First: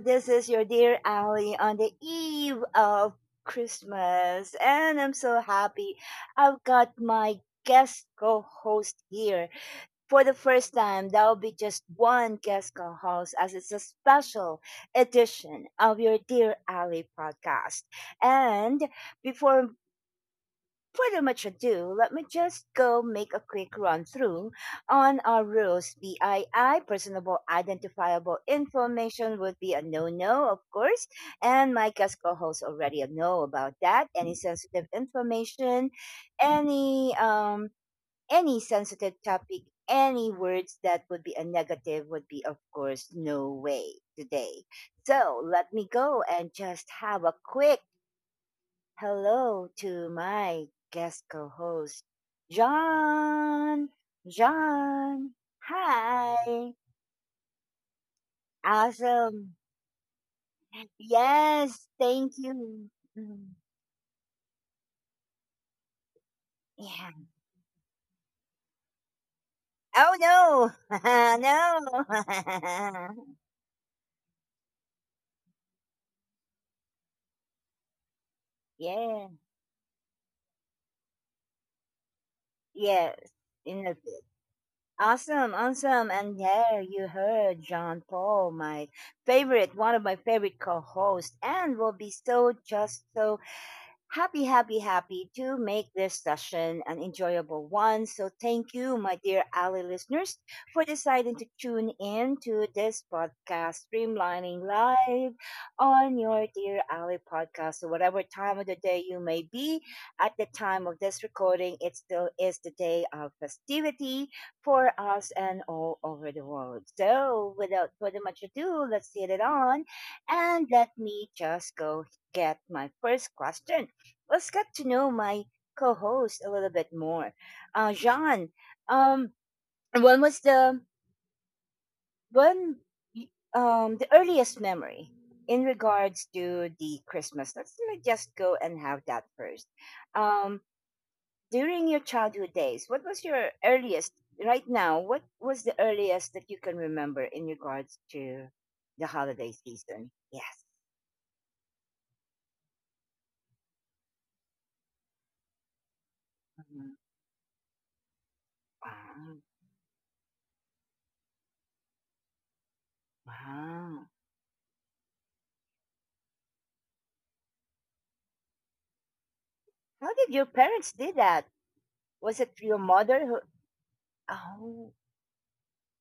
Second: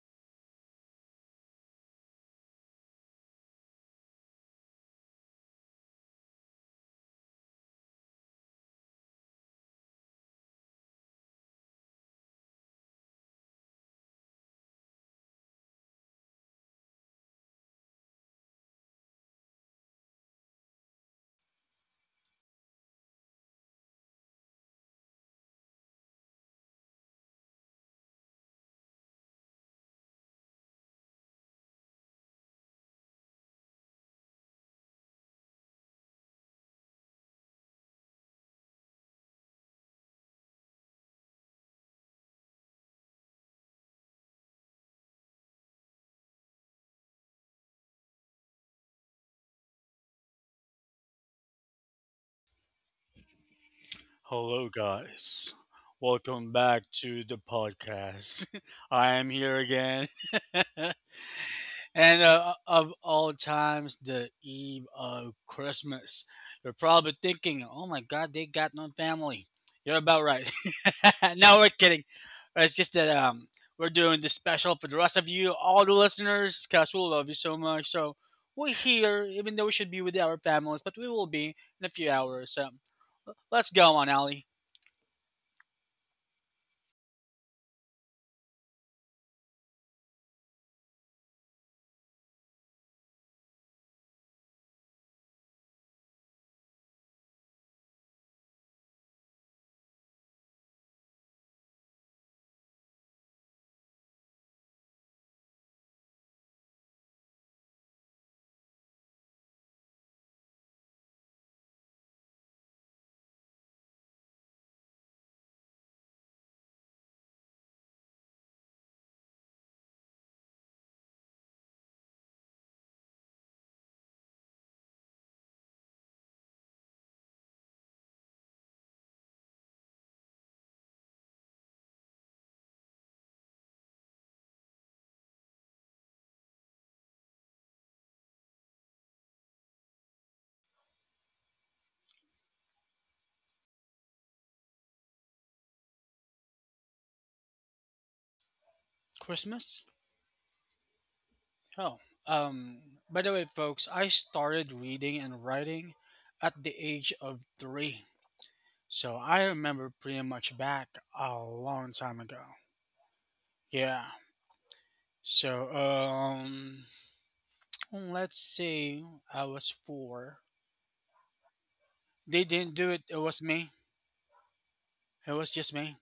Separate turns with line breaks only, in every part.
This is your dear Ally on the eve of Christmas, and I'm so happy. I've got my guest co-host here for the first time. That'll be just one guest co-host, as it's a special edition of your dear Ally podcast. And before pretty much ado, let me just go make a quick run through on our rules. BII, personable identifiable information, would be a no no, of course. And my guest co hosts already know about that. Any sensitive information, any, um, any sensitive topic, any words that would be a negative would be, of course, no way today. So let me go and just have a quick hello to my guest co host, John.
Hello,
John,
guys. Welcome
hi.
back to the podcast. I am here
Awesome.
again.
Yes,
and
thank
uh,
you.
of all
Mm.
times, the eve of Christmas. You're
Yeah.
probably thinking, oh my God, they got no family. You're about right.
Oh,
No, we're kidding.
no.
It's just that
No.
um, We're doing this special for the rest of you, all the listeners, because we love you so much. So we're here,
Yeah.
even though we should be with our families, but we will be in a few hours. So
Yes,
let's
in
go
a
on,
bit.
Ali.
Awesome, awesome. And there you heard John Paul, my favorite, one of my favorite co hosts, and will be so just so happy, happy, happy to make this session an enjoyable one. So, thank you, my dear Ali listeners, for deciding to tune in to this podcast, Streamlining Live, on your dear Ali podcast. So, whatever time of the day you may be, at the time of this recording, it still is the day of festivity for us and all over the world. So, without further much ado, let's get it on and let me just go get my first question let's get to know my co-host a little bit more. John, um, when was the when y- um the earliest memory in regards to the Christmas? Let's let me just go and have that first. Um, During your childhood days, what was your earliest? Right now, what was the earliest that you can remember in regards to the holiday
Christmas?
season? Yes.
Oh. Um by the way, folks, I started reading and writing at the
Mhm.
age of 3. So
Wow.
I remember pretty much back a long time ago. Yeah.
Wow.
So, let's say I was
How did
4.
your parents do that? Was
They
it
didn't
your
do it. It
mother
was
who
me.
Oh,
It was just me.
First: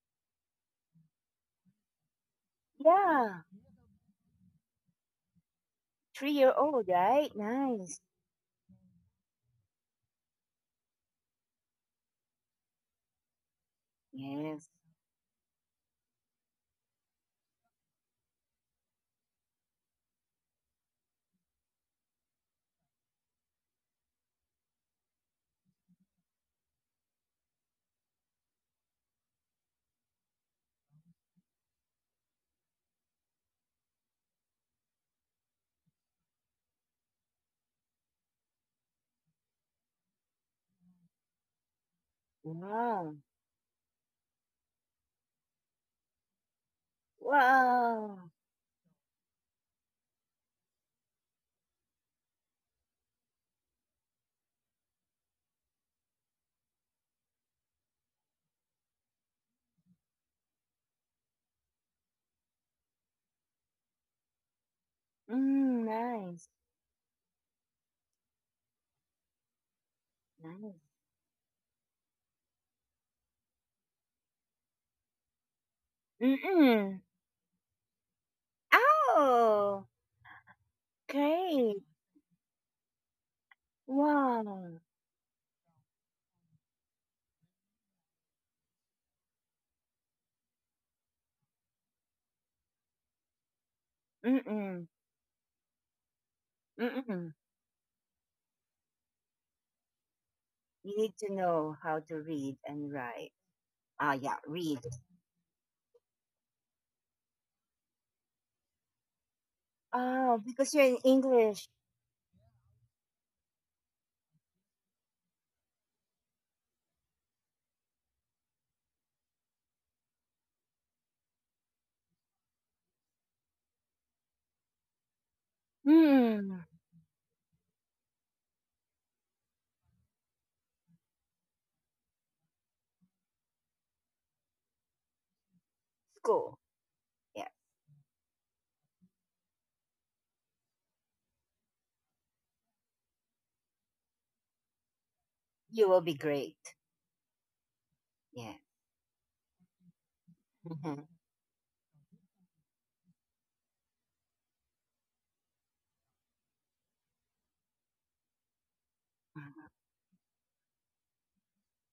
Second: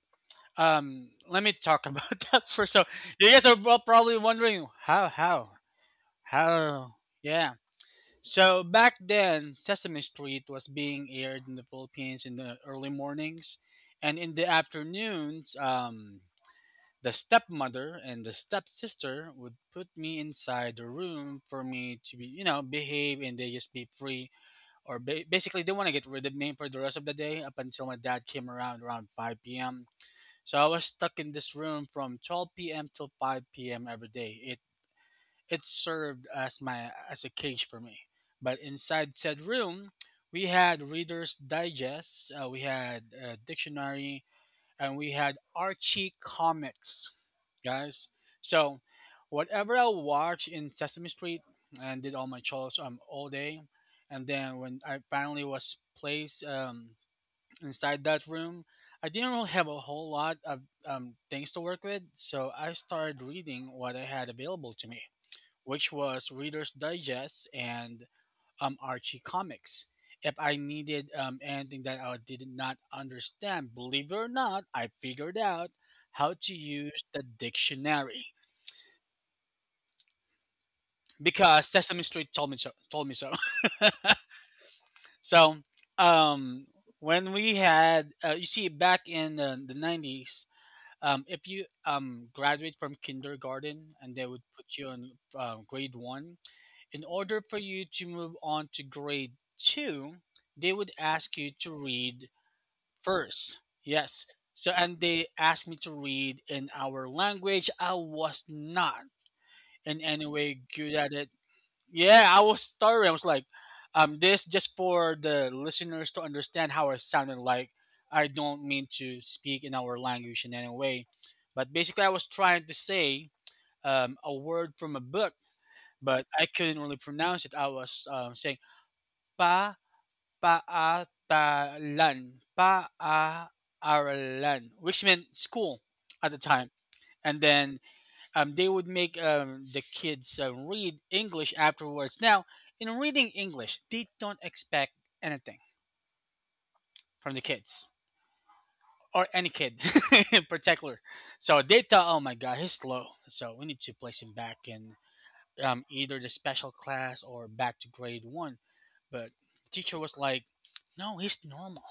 Let me talk about that first. So you
yeah.
guys are probably wondering how how
Three-year-old,
how
right?
Yeah.
Nice.
So back then, Sesame Street was being aired in the Philippines in the early mornings, and in the
Yes.
afternoons, the stepmother and the stepsister would put me inside the room for me to be, you know, behave and they just be free. Or basically, they want to get rid of me for the rest of the day up until my dad came around 5 p.m. So I was stuck in this room from 12 p.m. till 5 p.m. every day. It served as my as a cage for me. But inside said room, we had Reader's Digest, we had
Wow.
a dictionary, and we had Archie comics, guys.
Wow.
So whatever I watched in Sesame Street and did all my chores all day, and then when I finally was placed inside that room, I didn't really have a whole lot of things to work with, so I started reading what I had available to me,
Mm,
which was
nice.
Reader's Digest and Archie Comics. If I
Nice.
needed anything that I did not understand, believe it or not, I figured out how to
Mm-mm.
use the dictionary
Oh,
because
great.
Sesame Street told me so. Told me so.
Wow.
so, um, when we had, you see, back in the 90s, if you graduate from kindergarten and they would put
Mm-mm.
you in grade one in
Mm-mm.
order for you to move on to grade two, they would
You need to
ask you to
know how to
read
read and write.
first.
Ah,
Yes.
yeah,
So,
read.
and they asked me to read in our language. I was not in any
Oh,
way
because you're
good
in
at it.
English.
Yeah, I was stuttering. I was like, this just for the listeners to understand how I sounded like. I don't mean to speak in our language in any way. But basically, I was trying to say a word from a book, but I
Hmm.
couldn't really pronounce it. I was saying Pa-paatalan, pa-a-aralan, which meant school at the
School.
time. And
Yeah.
then they would make the kids read English afterwards. Now, in reading English, they don't expect anything
You will be great.
from the kids
Yeah.
or any kid in particular. So they thought, oh my God, he's slow. So we need to place him back in, either the special class or back to grade one. But the teacher was like, no, he's normal.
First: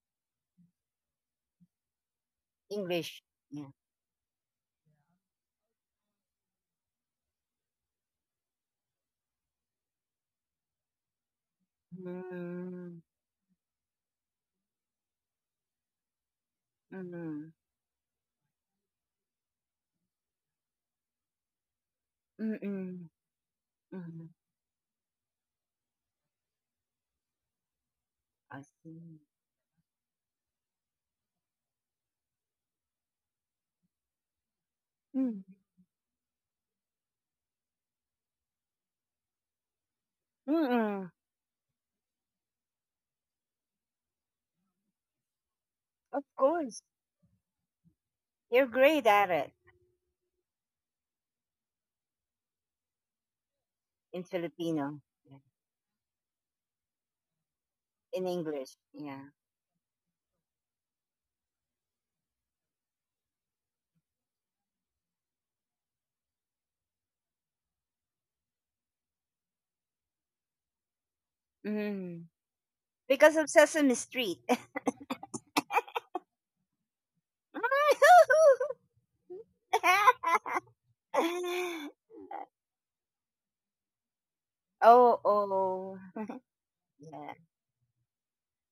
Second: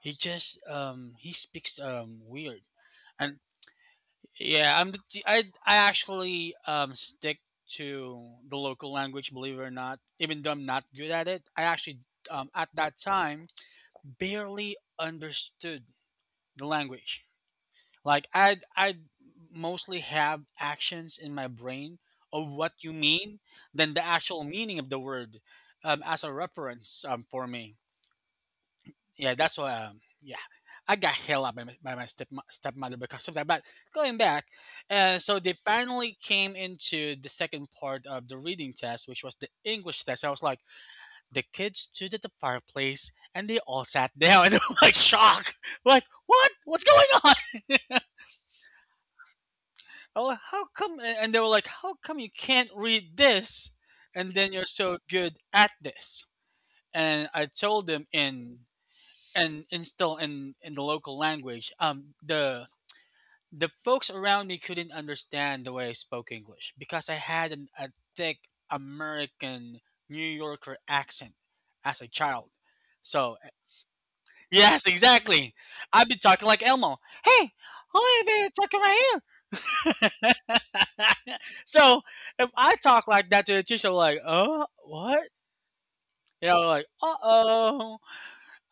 He just he speaks weird.
English.
And
Yeah.
yeah, I actually stick to the local language, believe it or not. Even though I'm not good at it, I actually at that
Mm-hmm.
time barely understood the language.
Mm-hmm.
Like I mostly have actions in my brain of what you
Mm,
mean than the
mm,
actual meaning of the word as a reference for me.
I see.
Yeah, that's why. Yeah, I got held up by my step stepmother because of that. But going back, so
Mm,
they finally came into the second part of the reading test, which was the English test. I was like,
mm,
the kids stood at the fireplace and they all sat down, and they were like shocked, like
of
what?
course.
What's going on?
You're great at it
Oh, how come? And they were like, how come you can't read this?
in
And then you're
Filipino,
so good
yeah.
at this. And I told them
In
in
English. Yeah.
and install in the local language. The folks around me couldn't understand the way I spoke english because I had a thick american new yorker accent as a
Mm.
child. So
Because of Sesame Street.
yes, exactly, I'd be talking like elmo, hey, I'll be talking right here. So if I talk like that to the teacher, like, oh,
Oh,
what?
oh.
You know, like, uh
Yeah.
oh,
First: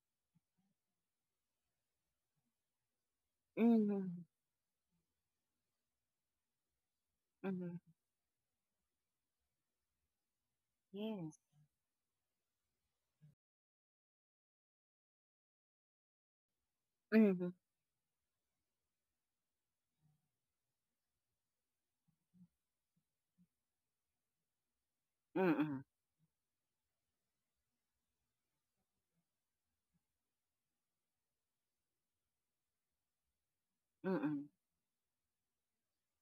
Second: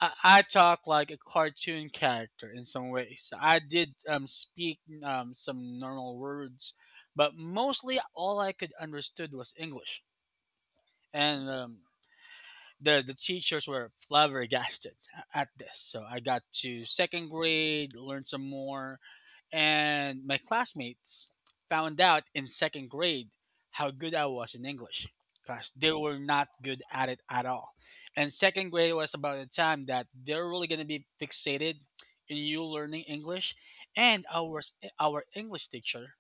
I talk like a cartoon character in some ways. I did
Mm,
speak some normal words, but
mm,
mostly all I could understood was English,
yes.
and the teachers were flabbergasted at this. So I got to second
Mm,
grade, learned some more, and my classmates found out in second grade how good I was in English because
mm,
they were not good at it at all. And second grade was about the time that they're really going to be fixated in you learning English. And
mm.
our English teacher,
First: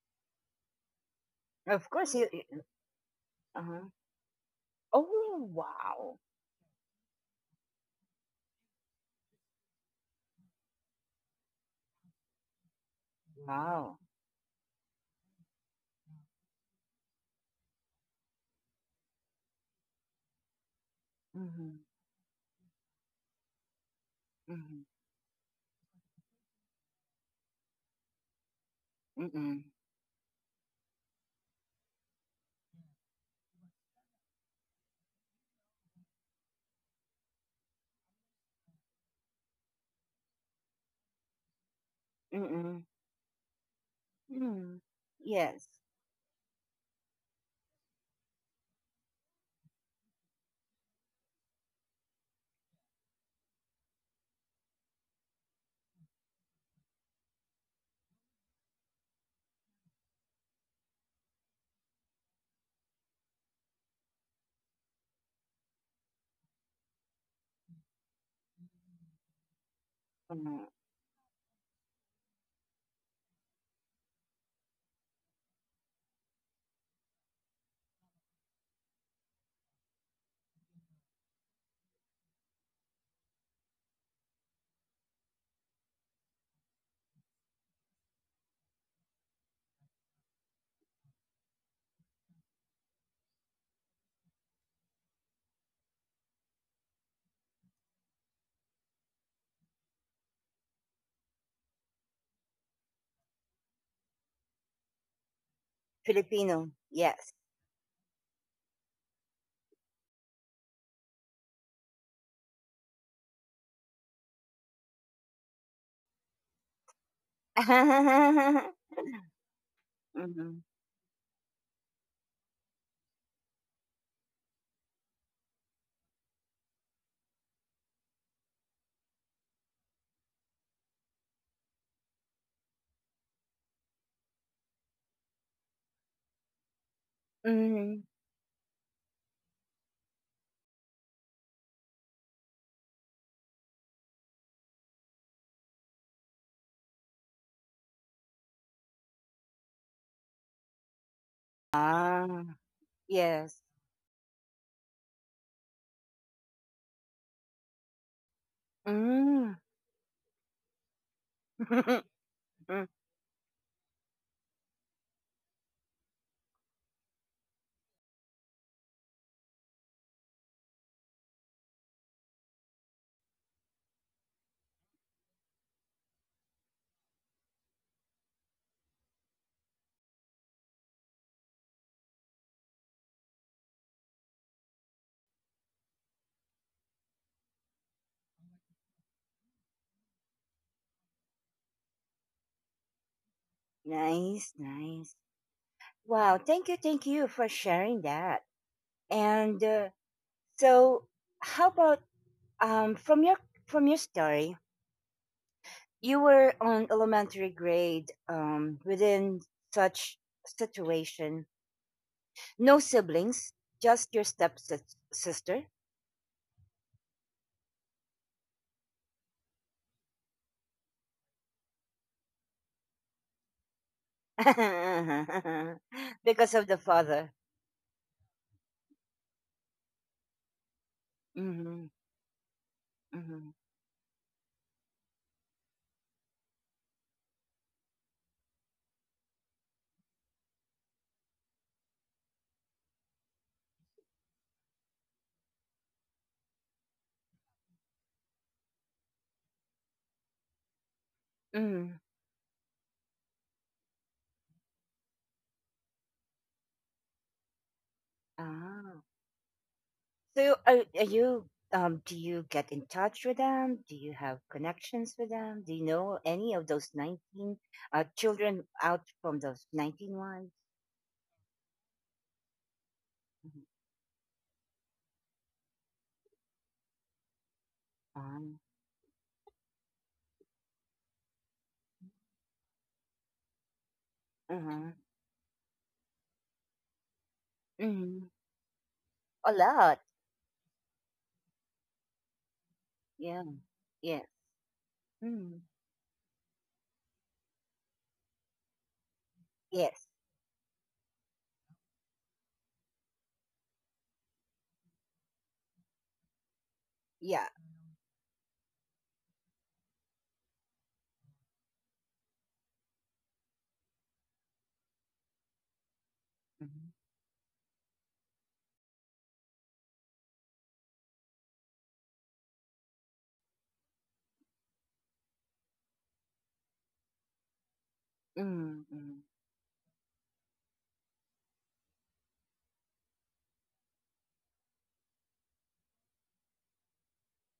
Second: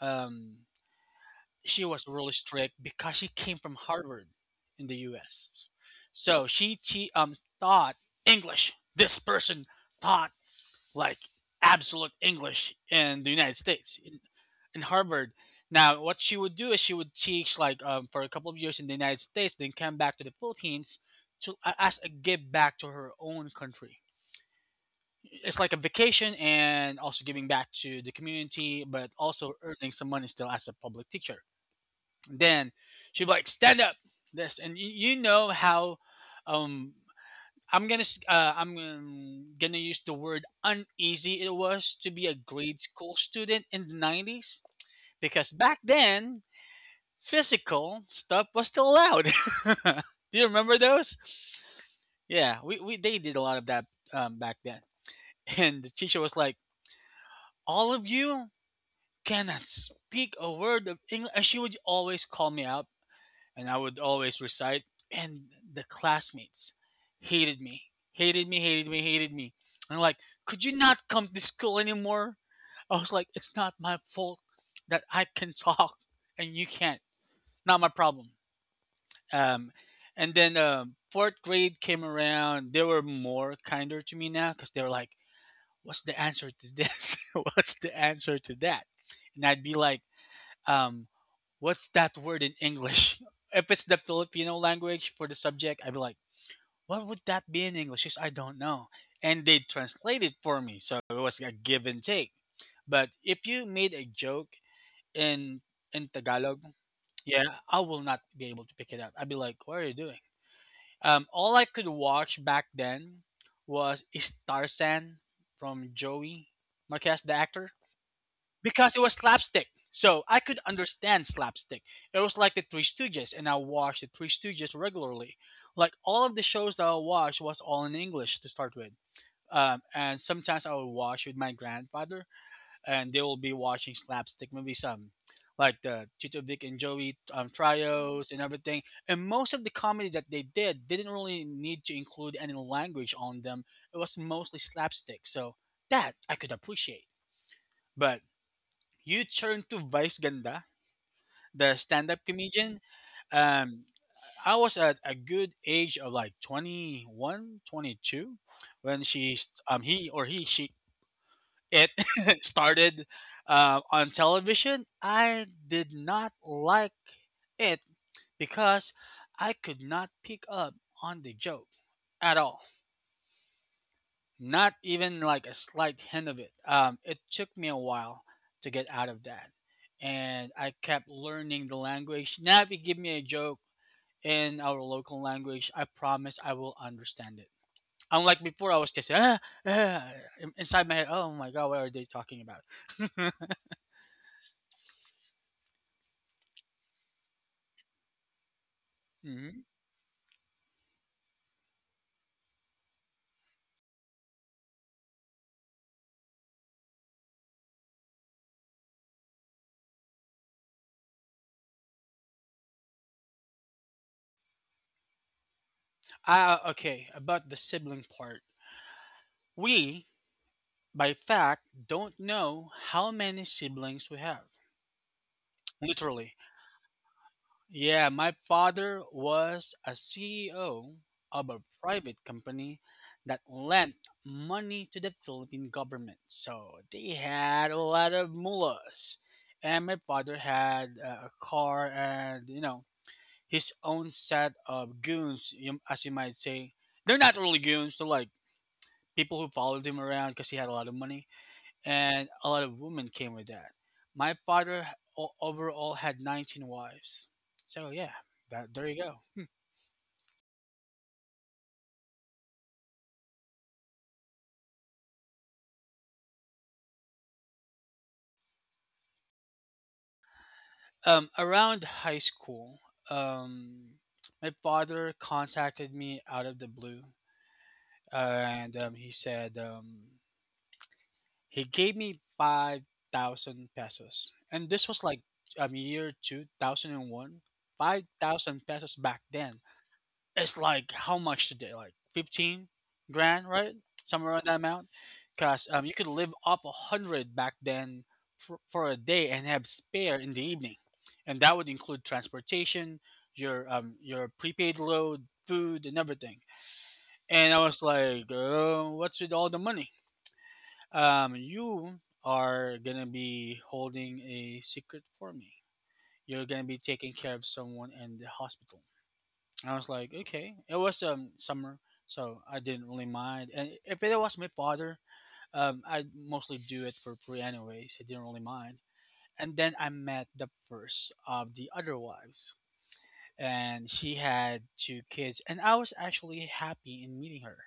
um, she
Of
was
course, you.
really
You-
strict because she came from
Uh-huh.
Harvard in the
Oh,
U.S.
wow.
So she taught English. This person taught like absolute English in the United
Wow.
States in Harvard. Now, what she would do is she would teach like for a couple of years in the United States, then come back to the Philippines to
Mm-hmm,
as a give back to her own country.
mm-hmm,
It's like a vacation and also giving back to the community, but also
mm-mm,
earning some money still as a public teacher. Then she'd be like, "Stand up, this," and you know how um, I'm gonna use the word uneasy it was to be a
mm-mm,
grade
mm.
school student in the 90s
Mm.
because
Yes.
back then physical stuff was still allowed. Do you remember those? Yeah, we they did a lot of that back then. And the teacher was like, "All of you cannot speak a word of English." And she would always call me out and I would always recite. And the classmates hated me, hated me, hated me, hated me. And like, could
Mm.
you not come to school anymore? I was like, it's not my fault that I can talk and you can't. Not my problem. Um, and then fourth grade came around. They were more kinder to me now because they were like, what's the answer to this? What's the answer to that? And I'd be like, um, what's that word in English? If it's the Filipino language for the subject, I'd be like, what would that be in English? She's, I don't know. And they translate it for me. So it was a give and take. But if you made a joke in in Tagalog,
Filipino, yes.
yeah, I will not be able to pick it up. I'd be like, what are you doing? All I could watch back then was Starsan from Joey Marquez, the actor, because it was slapstick. So I could
Mhm.
understand slapstick. It was like the Three Stooges, and I watched the Three Stooges regularly. Like all of the shows that I watched was all in English to start with. And sometimes I would watch with my grandfather, and they will be watching slapstick movies, like the Tito Vic and Joey
Mhm.
trios and everything. And most of the comedy that they did didn't really need to include any language on them. It was mostly slapstick, so that I could appreciate. But you turn to Vice Ganda, the stand-up
Ah,
comedian.
yes.
Um, I was at a good age of like 21, 22, when she st-
Mm.
he or he she it
Mm,
started on television. I did not like it because I could not pick up on the joke at all. Not even like a slight hint of it. It took me a while to get out of that. And I kept learning the language. Now, if you give me a joke in our local language, I promise I will understand it. Unlike before, I was just ah, inside my head. Oh my god, what are they talking about?
nice, nice. Wow, thank you for sharing that.
Hmm.
And so, how about um from your from your story, you were on elementary grade within such situation, no siblings, just your step sister.
Okay, about the sibling part. We, by fact, don't know how many siblings we have. Literally.
Because of the father.
Yeah, my father was a CEO of a
Mm-hmm.
private company that
Mm-hmm.
lent money to the Philippine government. So they had a lot of mullahs. And my father had a car and, you know, his own set of goons, you- as you might say. They're not really goons, they're like people who followed him around because he had a lot of money
Mm-hmm.
and a lot of women came with that. My father overall had 19 wives. So yeah, that there you
Ah.
go.
So are you do you get in touch with them? Do you have connections with them? Do you know any of those 19 children out from those 19 wives?
Around high school,
Mhm.
um, my father contacted me out of the blue,
Ah.
and he said he gave me 5,000 pesos, and this
Uh-huh.
was like year 2001. Five
Mm-hmm.
thousand pesos back then,
A lot.
it's like how much today? Like 15 grand,
Yeah.
right?
Yeah.
Somewhere around that amount, because
Mm.
you could live off a hundred back then for a day and have
Yes.
spare in the evening, and that would include transportation, your prepaid load, food, and everything. And
Yeah.
I was like, what's with all the money? You are gonna be holding a secret for me. You're gonna be
Mm-hmm.
taking care of someone in the hospital. I was like, okay. It was summer, so I didn't really mind. And if it was my father, I mostly do it for free anyways. I didn't really mind.
Mm-hmm.
And then I met the first of the other wives, and she had two kids, and I was actually happy in meeting her,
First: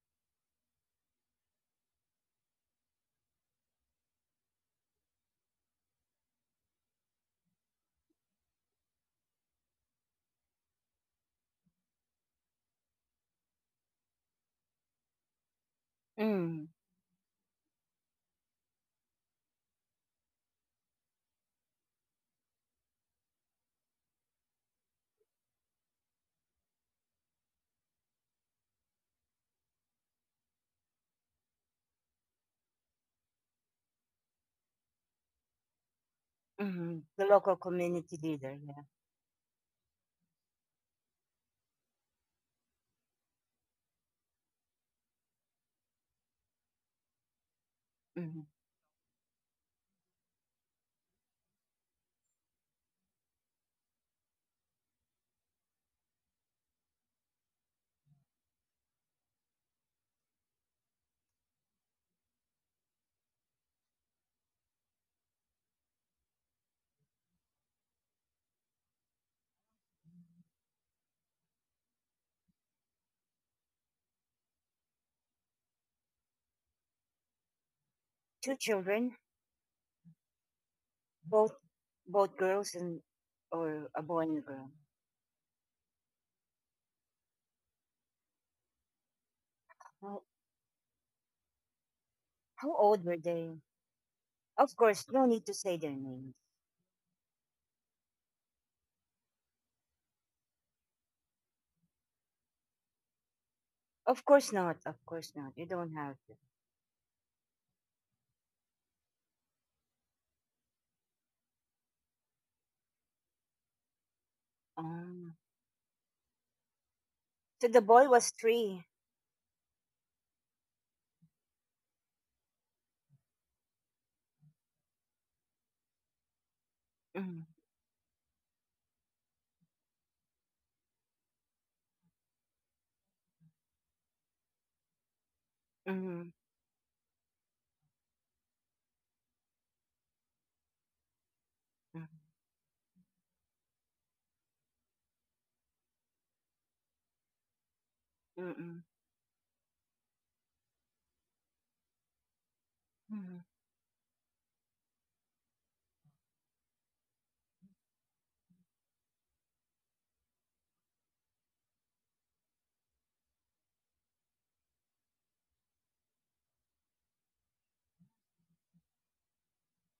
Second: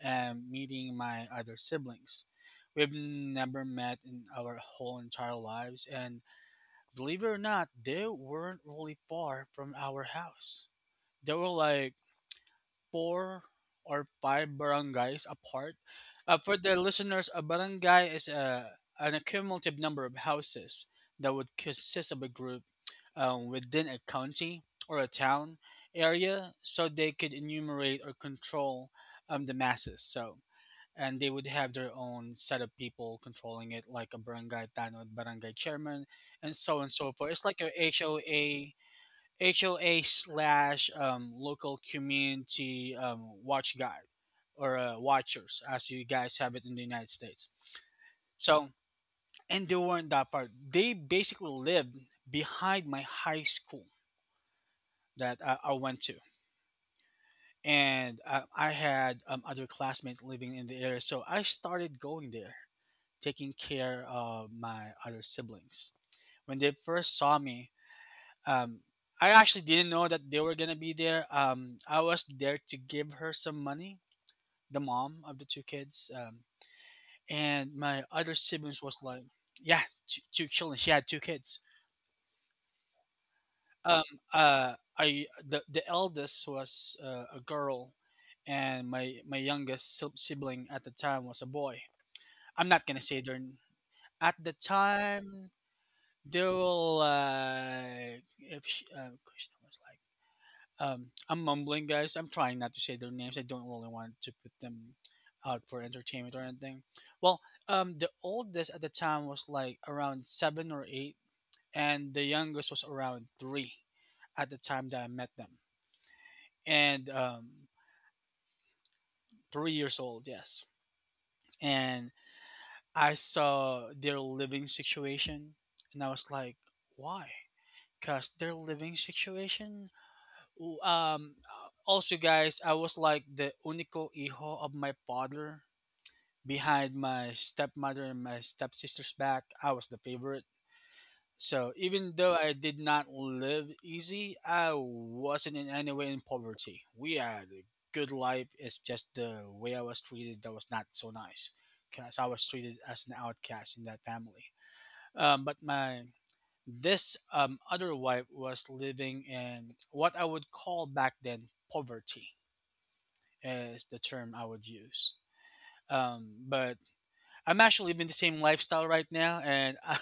and meeting my other siblings. We've never met in our whole entire lives, and believe it or not, they weren't really far from our house. They were like four or five barangays apart. For
Mm-hmm.
the listeners, a barangay is an accumulative number of houses that would consist of a group within a county or a town area, so they could enumerate or control the masses. So, and they would have their own set of people controlling it, like a barangay tanod, barangay chairman, and so on and
Mm-hmm.
so
The
forth. It's
local
like your
community leader.
HOA.
Yeah.
HOA slash local community watch guide or watchers, as you guys have it in the United States.
Hmm.
So, and they weren't that far. They basically lived behind my high school that I went to. And I had other classmates living in the area. So I started going there, taking care of my other siblings. When they first saw me, um I actually didn't know that they were gonna be there. I was there to give her some money, the mom of the two kids, and my other
Two
siblings was
children.
like, yeah, two children. She had two
Both
kids.
both girls and or a
Um,
boy and a girl.
I the eldest was a girl, and my youngest
How,
sibling at the time was a boy. I'm
how
not gonna
old
say
were
their
they?
at the
Of course, no need
time.
to say their names.
They were like, if she, I'm mumbling, guys. I'm trying not to say their names. I don't really want
Of
to put
course not.
them
Of course not.
out
You
for
don't have
entertainment
to.
or anything. Well, the oldest at the time was like around seven or eight, and the youngest was around three at the time that I met
Um,
them. And
so the boy was three.
3 years old, yes. And I saw their living situation, and I was like, why?
Mm,
Because their living situation. Ooh, Um, also, guys, I was like the unico hijo of my father.
mm,
Behind my stepmother and my stepsister's back, I was the favorite. So
mm,
even though I did not live easy, I wasn't in any way in poverty. We had a good life. It's
mm,
just the way I was treated that was not so nice, because I was treated as an
mm,
outcast in that family. But my this other wife was living in what I would call back then poverty, is the term I would use. But I'm actually living the same lifestyle right now, and I'm,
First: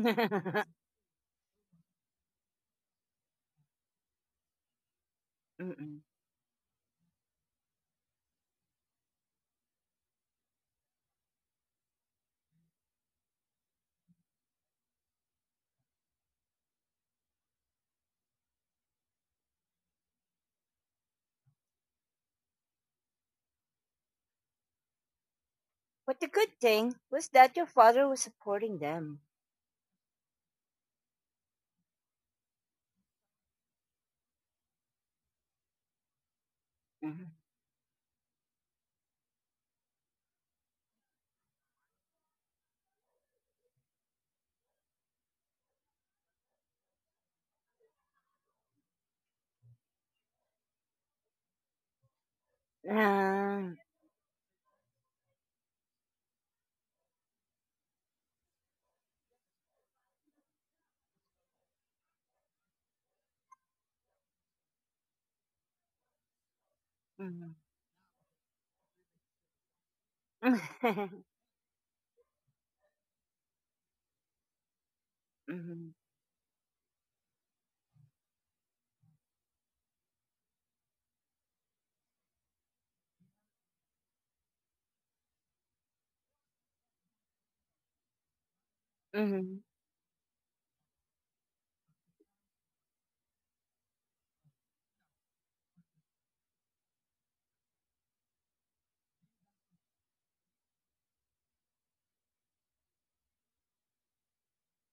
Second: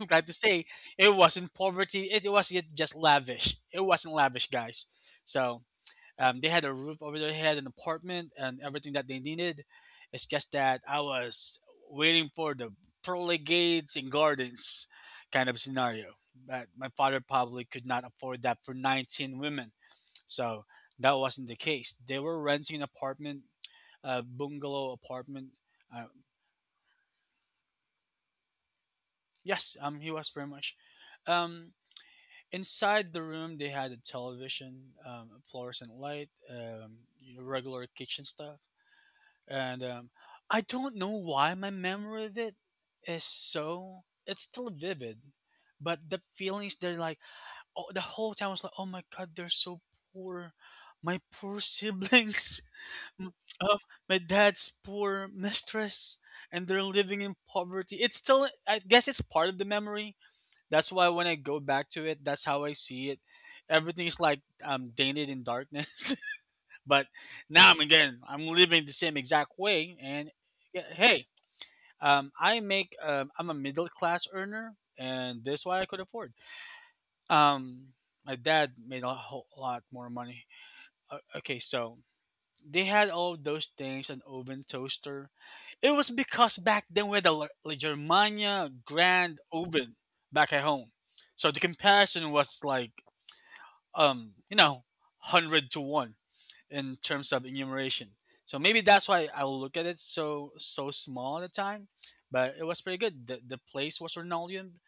I'm glad to say it wasn't poverty. It was yet just lavish. It wasn't lavish, guys. So
Mm-mm.
um, they had a roof over their head, an apartment, and everything that they needed. It's just that I was waiting for the pearly gates and gardens kind of scenario. But my father probably could not afford that for 19 women. So that wasn't the case. They were renting an apartment, a bungalow apartment. Uh,
But the good thing was that your father was supporting them.
yes, he was very much. Um, inside the room, they had a television, fluorescent light,
Mhm.
regular kitchen stuff. And I don't know why my memory of it is so it's still vivid, but the feelings, they're like, oh, the whole time I was like, oh my god, they're so poor, my poor siblings, M-
Ah,
um, my dad's poor mistress, and they're living in poverty. It's still, I guess, it's part of the memory. That's why when I go back to it, that's how I see it. Everything is like tainted in darkness. But
mhm.
now I'm, again, I'm living the same exact way. And yeah, hey, I'm a middle class earner, and that's why I
Mhm,
could afford. Um, my dad made a whole lot more money. Okay, so they had all those things, an oven, toaster. It was because back then we had a Germania Grand
mhm.
Oven back at home. So the comparison was like, um, you know, 100 to 1 in terms of enumeration. So maybe that's why I will look at it so small at the time, but it was pretty good. The place was linoleum,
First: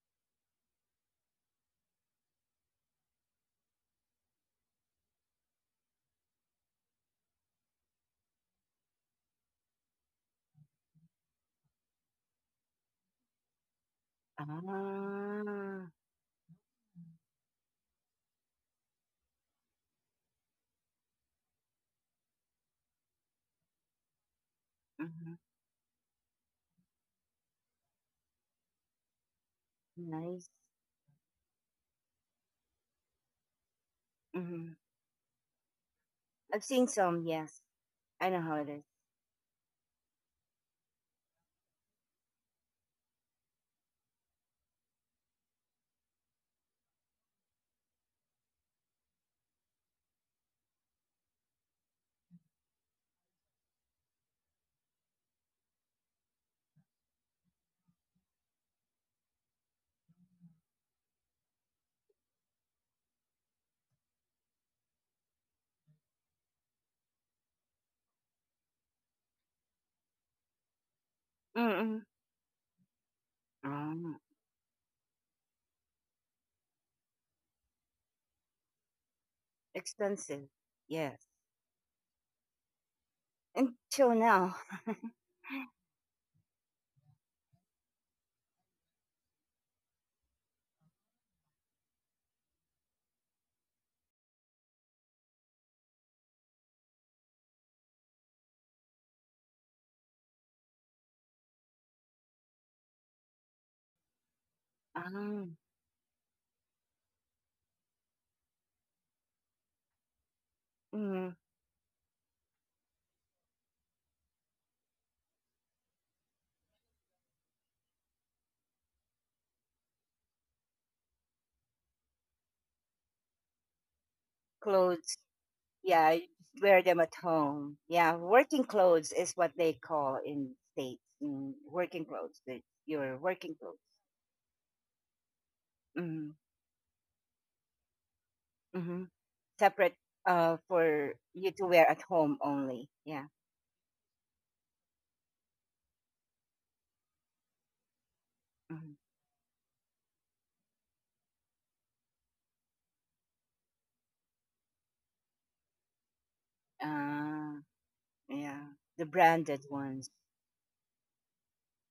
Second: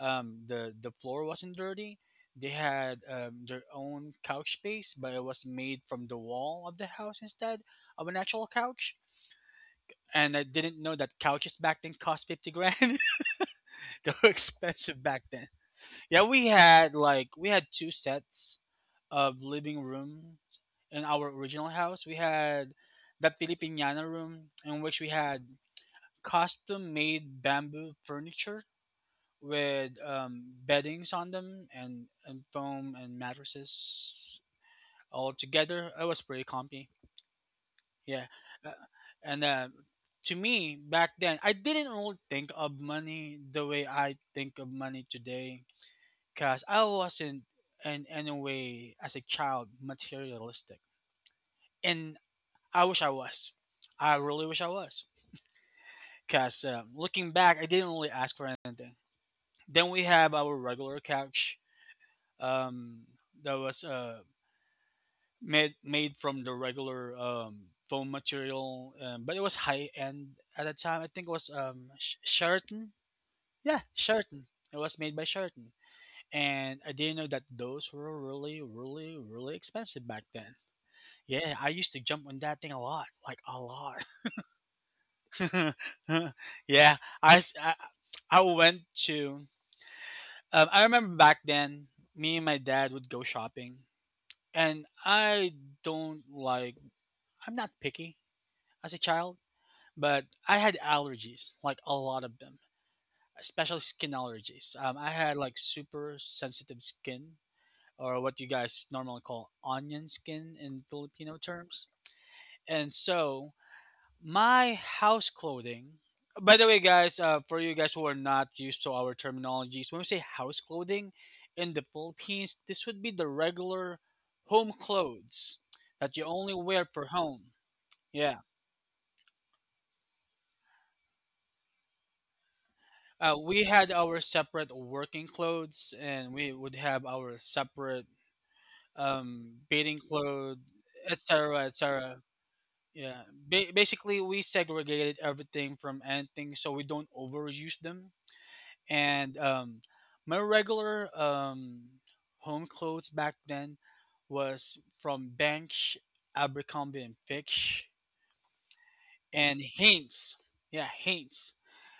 the floor wasn't dirty. They had their own couch space, but it was made from the wall of the house instead of an actual couch. And I didn't know that couches back then cost 50 grand. They were expensive back then.
Ah,
Yeah, we had two sets of living rooms in our original house. We had that Filipiniana room in which we
mhm.
had custom made bamboo furniture with
Nice.
beddings on them, and, foam and mattresses
Mm-hmm.
all together. It was pretty
I've
comfy.
seen some, yes.
Yeah.
I know how it
Uh,
is.
and To me, back then, I didn't really think of money the way I think of money today, because I wasn't in any way as a child materialistic, and I wish I was. I really wish I was. Because looking back, I didn't really ask for anything. Then we have our regular couch, um, that was made from the regular foam material, but it was high end at the time. I think it was
Mm-mm.
Sheraton. Yeah,
Oh,
Sheraton. It was made by Sheraton, and I didn't know that those were really, really, really expensive back then.
expensive, yes.
Yeah, I used to jump on that thing a lot, like a lot.
Until now.
Yeah, I, s- I I went to. I remember back then, me and my dad would go shopping, and I don't like. I'm not picky as a child, but I had allergies, like a lot of them, especially skin allergies. I had like
Um,
super sensitive skin, or what you guys normally call onion skin in Filipino
mm,
terms, and so my house clothing. By the way, guys, for you guys who are not used to our terminologies, when we say house clothing in the Philippines, this would be the regular home
clothes,
clothes
yeah,
that you
I
only wear
wear
for
them at
home.
home. Yeah,
Yeah.
working clothes is what they call in States. Mm, working clothes, that your
Uh,
working
we
clothes.
had our separate working clothes, and
Mm,
we would have our separate
mm-hmm.
bathing
Separate
clothes,
for you
etc.,
to wear at
etc.
home only.
Yeah.
Yeah.
Basically, we segregated everything from anything so we don't overuse them.
Mm-hmm.
And my regular home clothes back then was from Bench, Abercrombie and
Uh,
Fitch,
yeah, the
and
branded ones.
Hanes. Yeah, Hanes.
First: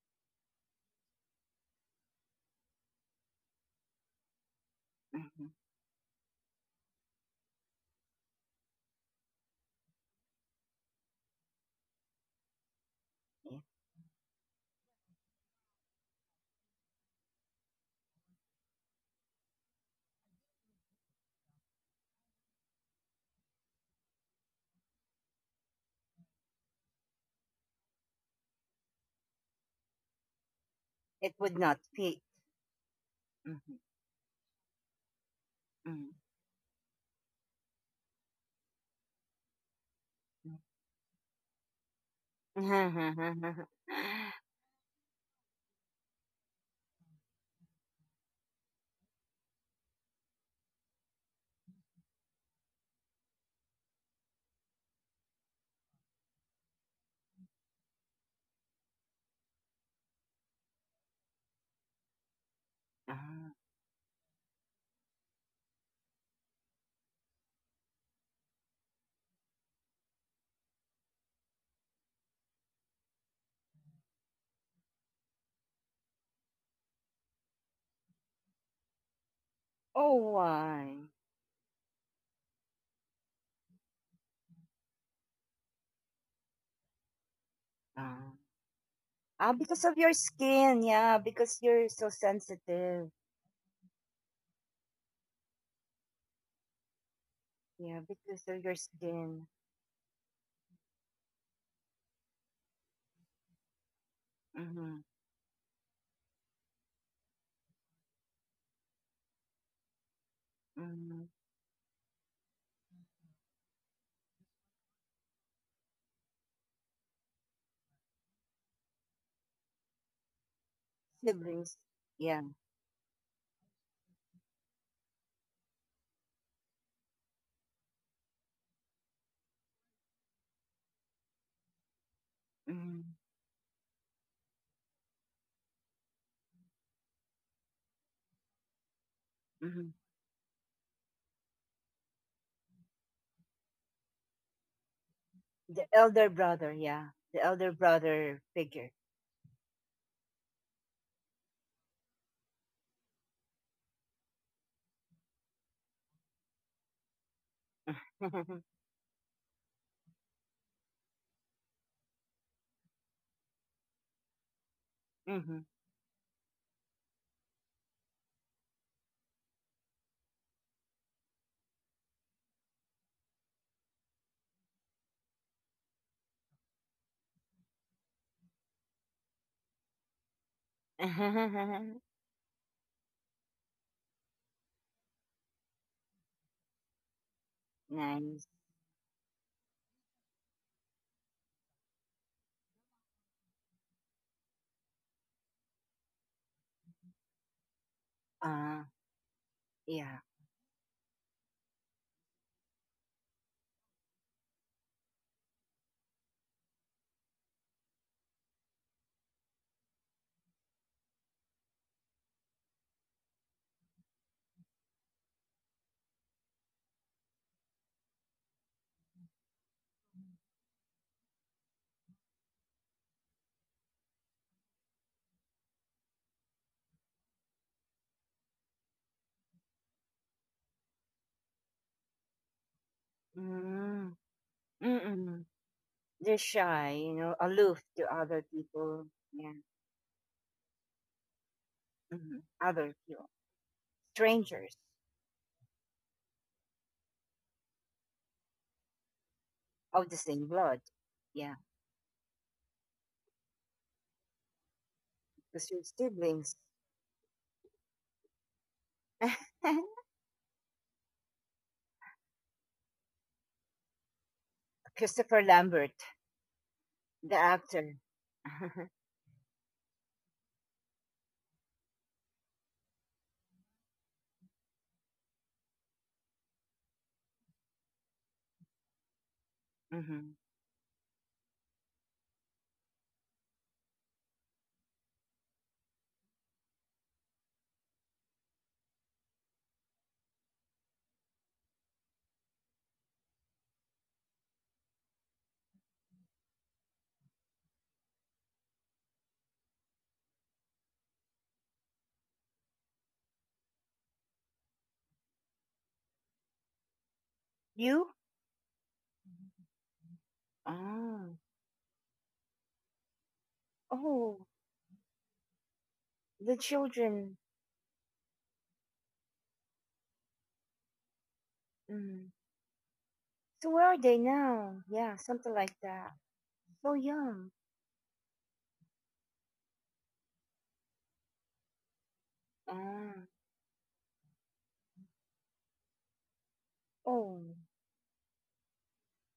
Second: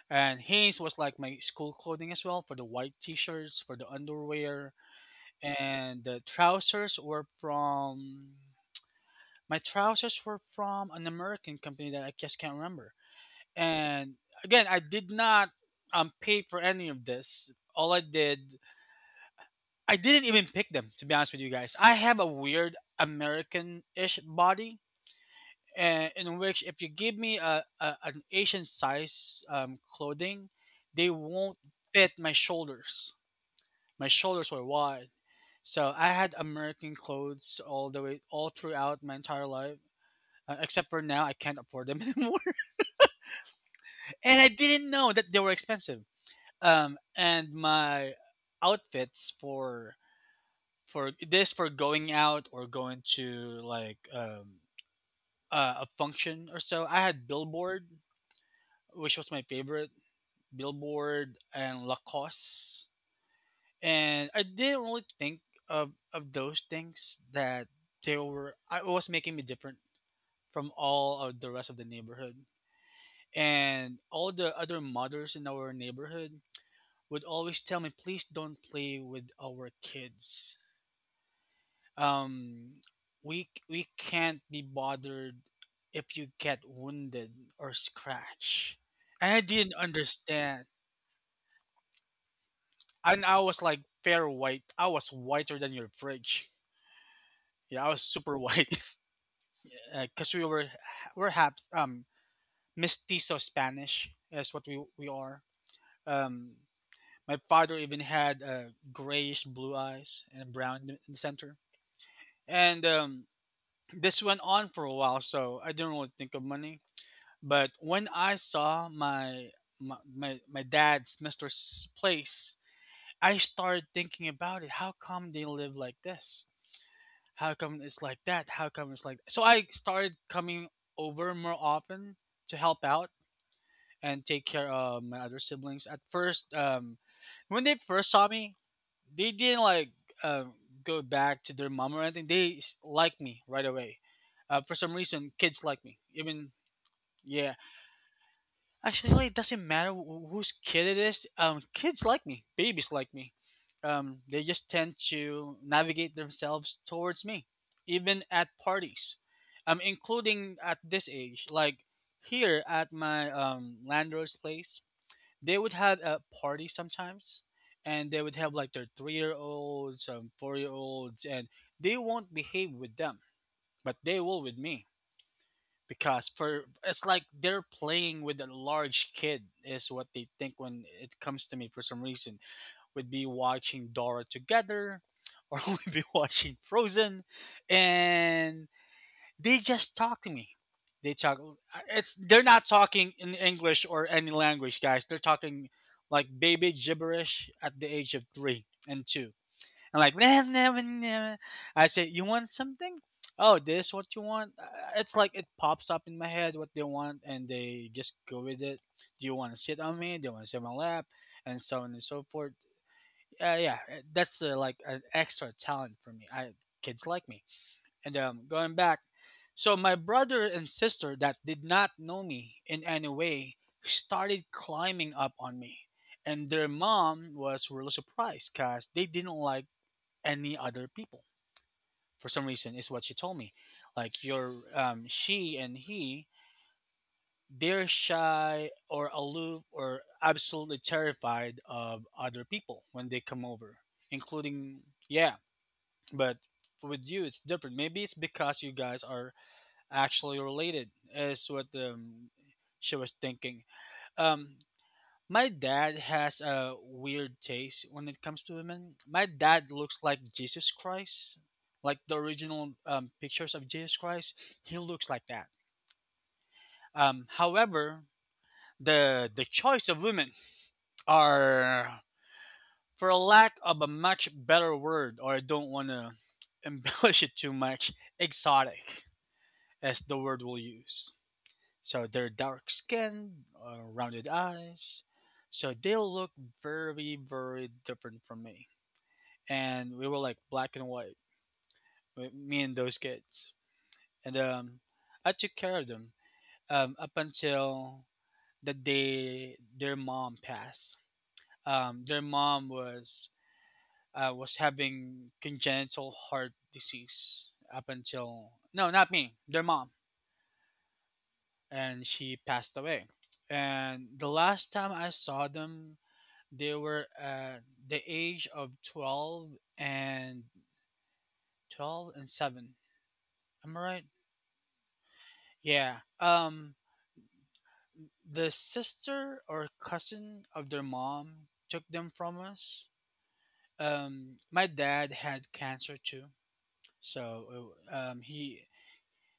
And Hanes was like my school clothing as well for the white t-shirts, for the underwear,
Mm-hmm.
and the trousers were from my trousers were from an American company that I just can't remember.
Yeah.
And again, I did not pay for any of this. All I did, I didn't even pick them, to be honest with you guys. I have a weird American-ish body, and in which if you give me a an Asian size clothing, they
It
won't
would not
fit
fit.
my shoulders.
Mm-hmm.
My shoulders were wide, so I
Mm-hmm.
had American clothes all the way all throughout my entire life, except for now I can't afford them anymore, and I didn't know that they were expensive. And my outfits for this for going out or going to a function or so. I had Billboard, which was my favorite. Billboard and Lacoste,
Ah,
and I didn't really think of those things that they were. I it was making me different from all of the rest of the neighborhood, and all the other mothers in our neighborhood would always tell me, "Please don't play with our
oh,
kids."
why?
um we can't be bothered if you get wounded or
Ah,
scratch, and I
ah,
didn't
because of your
understand.
skin. Yeah, because you're so sensitive.
And I was like, fair white. I was whiter than your fridge. Yeah, I
Yeah,
was super
because of your
white.
skin.
Because we're half mestizo spanish is what we
Mm-hmm,
we are. Um my father even had grayish blue eyes and brown in the
mm-hmm.
center. And this went on for a while, so I didn't really think of money. But when I saw my dad's
Siblings.
Mister's
Yeah.
place, I started thinking about it. How come they live like this? How come it's like that? How come it's like so? I started coming over more often to help
Mm-hmm,
out and take care of my other siblings. At first, when they first saw me, they didn't
mm-hmm.
like um, go back to their mom or anything. They liked me right away. For some reason, kids like
The
me.
elder
Even
brother. Yeah, the
yeah,
elder brother figure.
actually, it doesn't matter whose kid it is. Kids like me, babies like me. They just tend to navigate themselves towards me, even at parties. Including at this age, like here at my landlord's place,
Mm-hmm.
they would have a party sometimes, and they would have like their three-year-olds, four-year-olds, and they won't behave with them, but they will with me because for it's like they're playing with a large kid is what they think when it comes to me for some reason would be watching Dora together or would be watching Frozen
Nice.
and they just talk to me they talk it's they're not talking in English or any language guys they're talking like baby gibberish at the age of 3
Uh,
and 2 I'm
yeah.
like, "Nah, nah, nah, nah." I say, you want something? Oh, this what you want? It's like it pops up in my head what they want, and they just go with it. Do you want to sit on me? Do you want to sit on my lap? And so on and so forth. Yeah, that's like an extra talent for me. I kids like me. And going back, so my brother and sister that did not know me in any way started climbing up on me, and their mom was really surprised because they didn't like any other people for some reason is what she told me
Mm-hmm.
like your
Mm-mm.
she and he.
They're shy, you know, aloof
They're
to other
shy
people.
or
Yeah.
aloof or absolutely terrified of
Mhm.
other people
Other
when they
heroes,
come over
strangers
including yeah but with you it's different maybe it's because you guys are
of the
actually
same blood.
related is
Yeah,
what she was thinking. Um, my
because your
dad has
siblings.
a weird taste when it comes to women. My dad looks like Jesus Christ, like the original pictures of Jesus Christ. He looks like
Christopher
that.
Lambert, the actor.
However, the choice of women are, for a lack of a much better word, or I don't want to embellish it too much, exotic as the
Hmm.
word we'll use. So they're dark skinned, rounded eyes. So they look very, very different from me and we were like black and white, me and those kids. And I took care of them up until the day their mom passed. Their mom was having congenital heart disease up
You?
until no, not me, their mom,
Oh,
and she passed away. And the
oh,
last time I saw them,
the
they were
children.
at the age of 12 and 12 and
Mm.
seven.
So
Am I
where are
right?
they now? Yeah, something like
Yeah.
that. So young.
The sister or cousin of their mom took them from us.
Ah.
Um, my dad had cancer too.
Oh.
So he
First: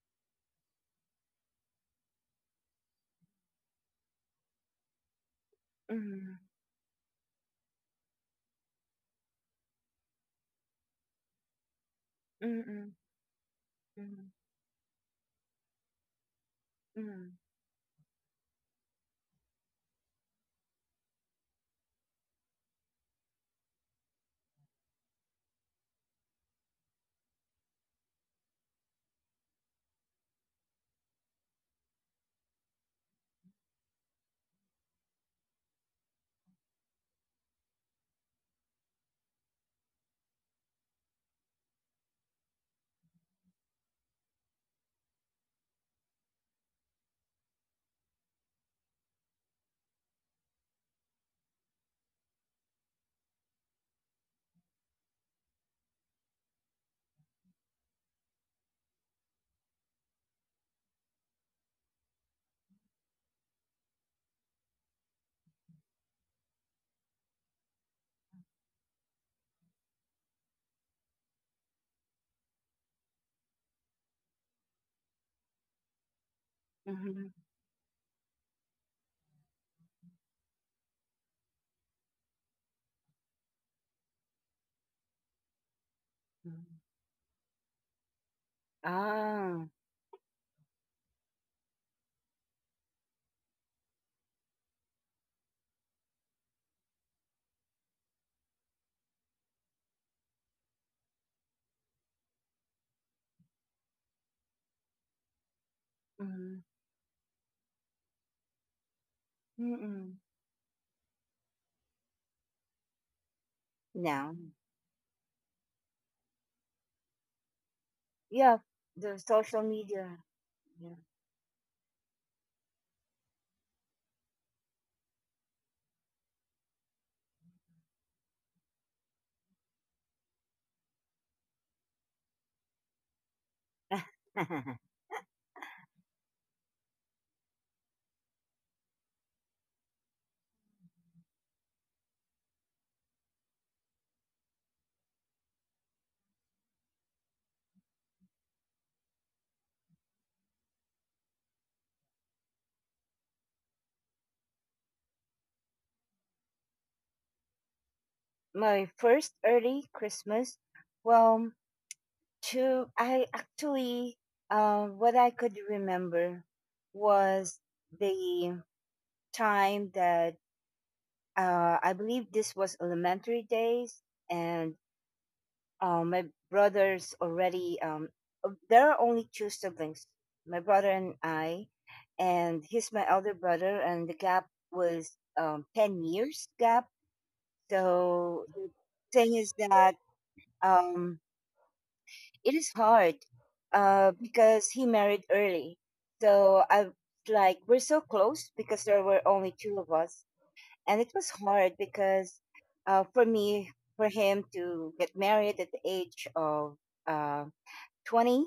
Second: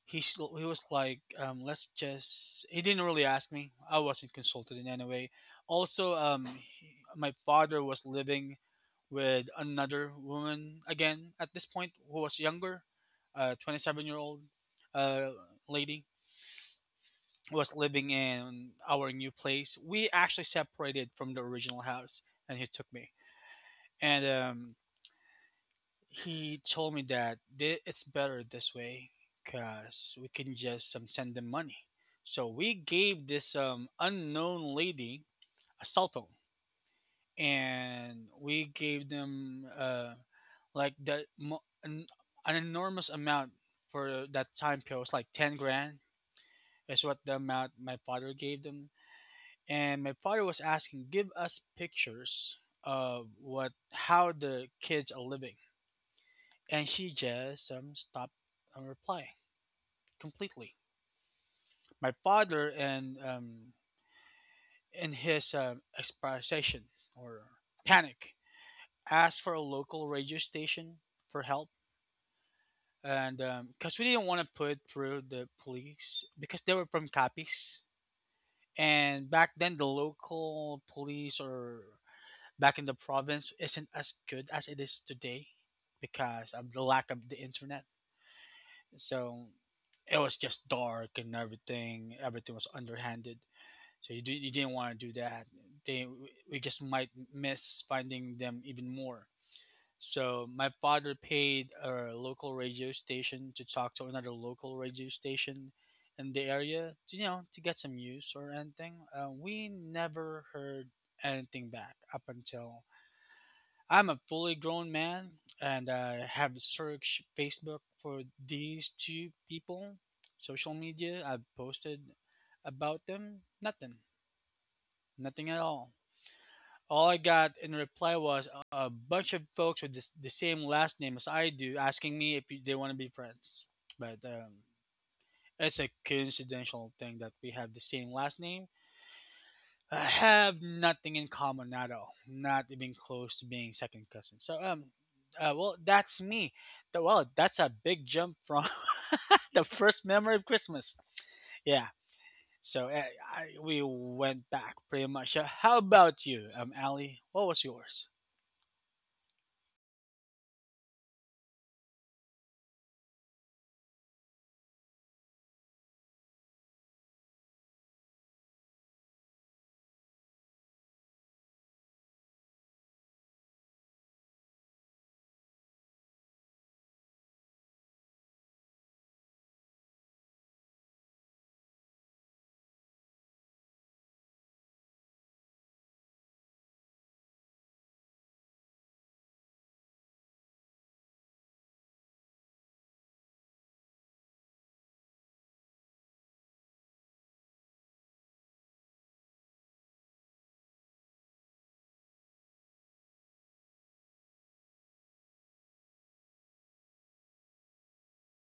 he was like let's just he didn't really ask me. I wasn't consulted in any way. Also
Mm.
he, my father was living with another woman again at this point who was younger,
Mm-mm.
27 year
Mm.
old uh lady
Mm.
was living in our new place. We actually separated from the original house, and he took me. And he told me that it's better this way because we can just send them money. So we gave this unknown lady a cell phone, and we gave them like an enormous amount for that time period. It was like 10 grand. Is what the amount my father gave them, and my father was asking, "Give us pictures of what how the kids are living," and she just stopped replying completely. My father and in his expression or panic asked for a local radio station for help, and because we didn't want to put through the police because they were from
Mm-hmm.
Capiz, and back then the local police or back in the province isn't as good as it is today because of the
Mm-hmm.
lack of the internet. So
Ah.
it was just dark and everything. Everything was underhanded. So you, do, you didn't want to do that. They we just might miss finding them even more. So my father paid a local radio station to talk to another local radio station in the
Mm.
area, to, you know, to get some use or anything. We
Mm-mm.
never heard anything back up until I'm a
Now.
fully grown man, and I have searched Facebook for
Yeah,
these
the
two
social
people,
media.
social
Yeah.
media. I've posted about them. Nothing. Nothing at all. All I got in reply was a bunch of folks with this, the same last name as I do asking me if they want to be friends. But it's a coincidental thing that we have the same last name. I have nothing in common at all. Not even close to being second cousin. So well, that's me. Well, that's a big jump from the first memory of Christmas. Yeah. So I, we went back pretty much. How about you, Ali? What was yours?
My first early Christmas. Well, to I actually, what I could remember was the time that I believe this was elementary days, and my brothers already. There are only two siblings, my brother and I, and he's my elder brother, and the gap was 10 years gap. So the thing is that um, it is hard because he married early. So I was like we're so close because there were only two of us, and it was hard because for me for him to get married at the age of uh, 20.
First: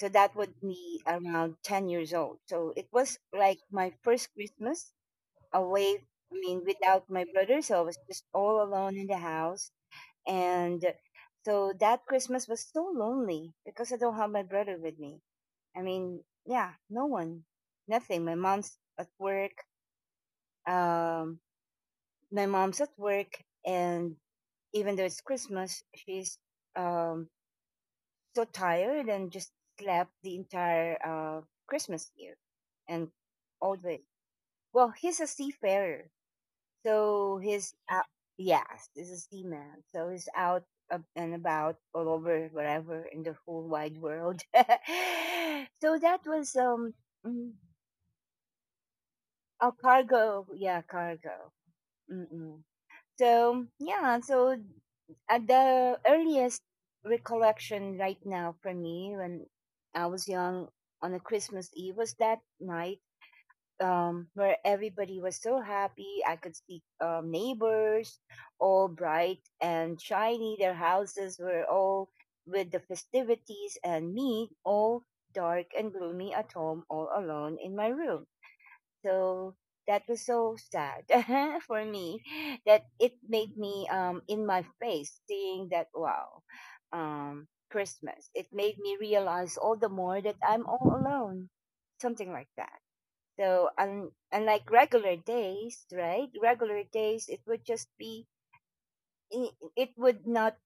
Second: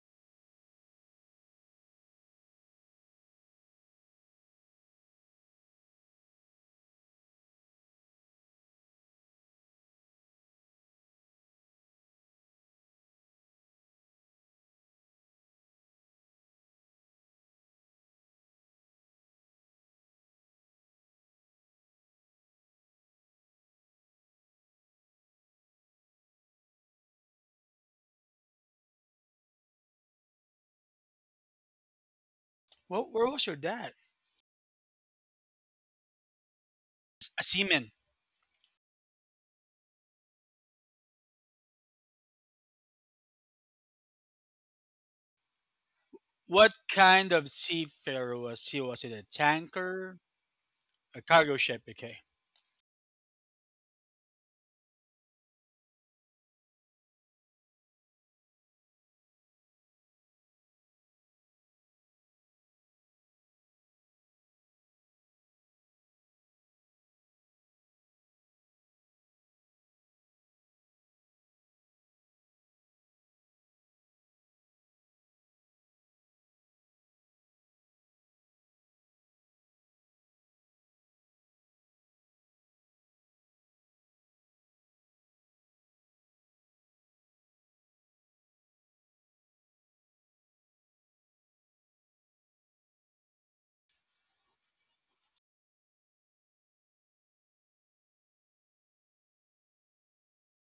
So that would be around 10 years old. So it was like my first Christmas away. I mean, without my brother, so I was just all alone in the house. And so that Christmas was so lonely because I don't have my brother with me. I mean, yeah, no one, nothing. My mom's at work. Um, my mom's at work, and even though it's Christmas, she's um, so tired and just slept the entire Christmas year and
Well, where was your dad?
always. Well, he's a seafarer, so
A
he's
seaman.
out. Yes, this is the man. So he's out ab- and about all over, wherever in the whole wide world. So that was
What kind of
mm,
seafarer was he? Was it a
oh
tanker,
cargo. Yeah,
a
cargo.
cargo ship? Okay.
Mm-mm. So yeah, so at the earliest recollection right now for me when I was young on a Christmas Eve was that night where everybody was so happy. I could see neighbors, all bright and shiny. Their houses were all with the festivities, and me, all dark and gloomy at home, all alone in my room. So that was so sad for me that it made me in my face seeing that wow, Christmas it made me realize all the more that I'm all alone, something like that. So un unlike regular days, right? Regular days, it would just be it would not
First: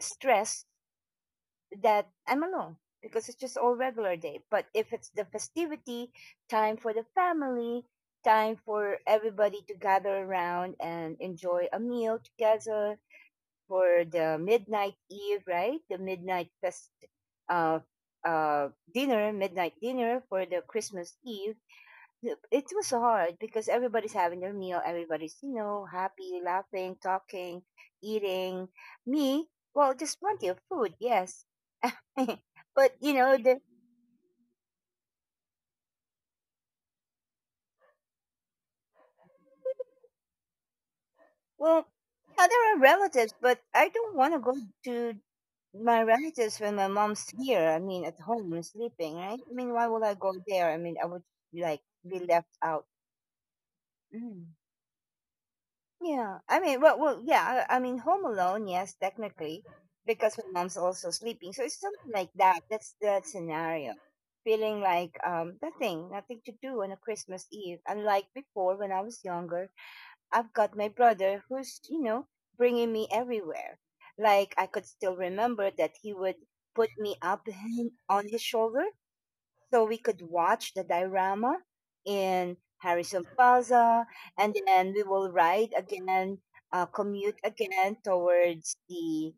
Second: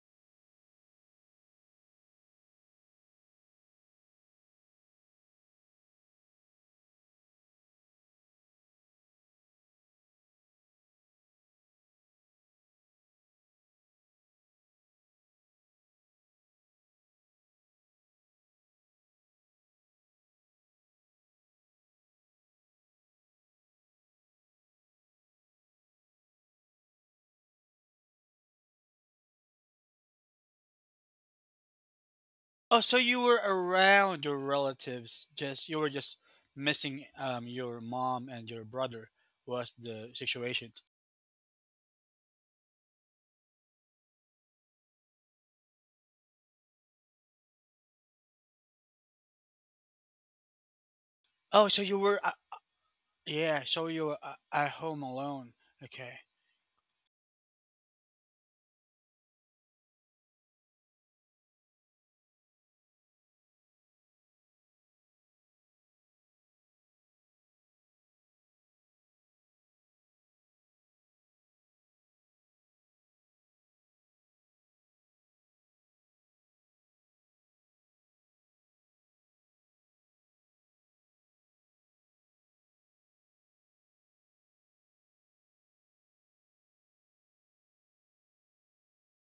stress that I'm alone because it's just all regular day. But if it's the festivity time for the family, time for everybody to gather around and enjoy a meal together for the midnight eve, right? The midnight fest, uh, dinner, midnight dinner for the Christmas Eve. Yep, it was hard because everybody's having their meal, everybody's, you know, happy, laughing, talking, eating. Me, well, just plenty of food, yes.
Oh, so
But, you
you were
know, the,
around your relatives, just you were just missing your mom and your brother was the situation.
well, yeah, there are relatives, but I don't want to go to my relatives when my mom's here. I mean, at home and sleeping, right? I mean, why would I go there? I mean, I would,
Oh, so
like,
you were
be left out.
yeah, so you were
Mm.
at home alone. Okay.
Yeah, I mean, well, well, yeah, I mean, Home Alone, yes, technically, because my mom's also sleeping, so it's something like that. That's that scenario, feeling like nothing, nothing to do on a Christmas Eve. Unlike before, when I was younger, I've got my brother who's you know bringing me everywhere. Like I could still remember that he would put me up on his shoulder so we could watch the diorama in Harrison Plaza, and then we will ride again, commute again towards the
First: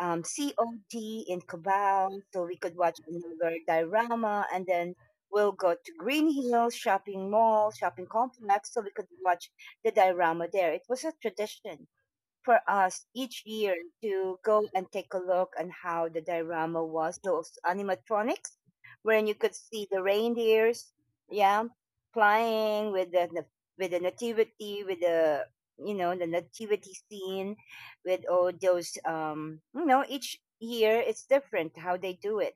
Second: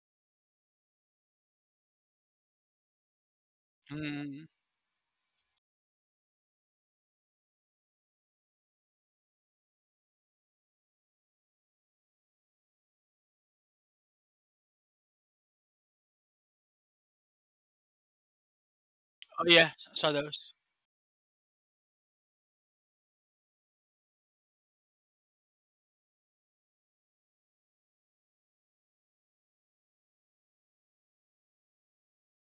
COT in Cabal, so we could watch another diorama,
Mm.
and then we'll go to Green Hills Shopping Mall, shopping complex, so we could watch the diorama there. It was a tradition for us each year to go and take a look on how the diorama was, those animatronics, wherein you
Oh
could
yeah,
see the
saw those.
reindeers, yeah, flying with with the nativity, with the you know the nativity scene, with all those you know each year it's different how they do it,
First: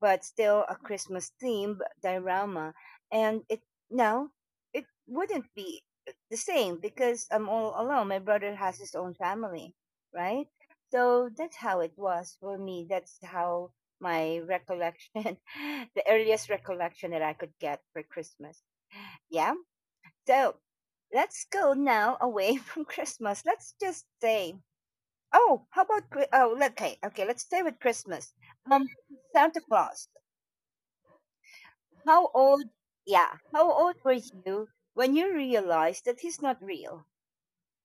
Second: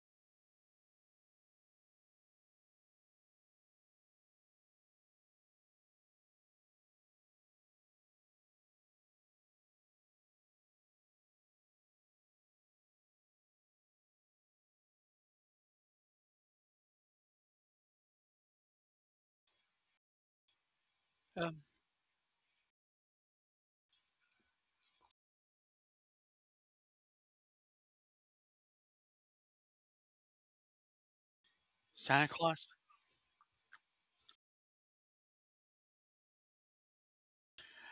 but still a Christmas themed diorama, and it no, it wouldn't be the same because I'm all alone. My brother has his own family, right? So that's how it was for me. That's how my recollection, the earliest recollection that I could get for Christmas. Yeah. So let's
Um,
go now away from Christmas. Let's just say. Oh, how about Chri- oh, okay, okay. Let's stay with Christmas. Um, Santa Claus. How
Santa
old?
Claus.
Yeah, how old were you when you realized that he's not real?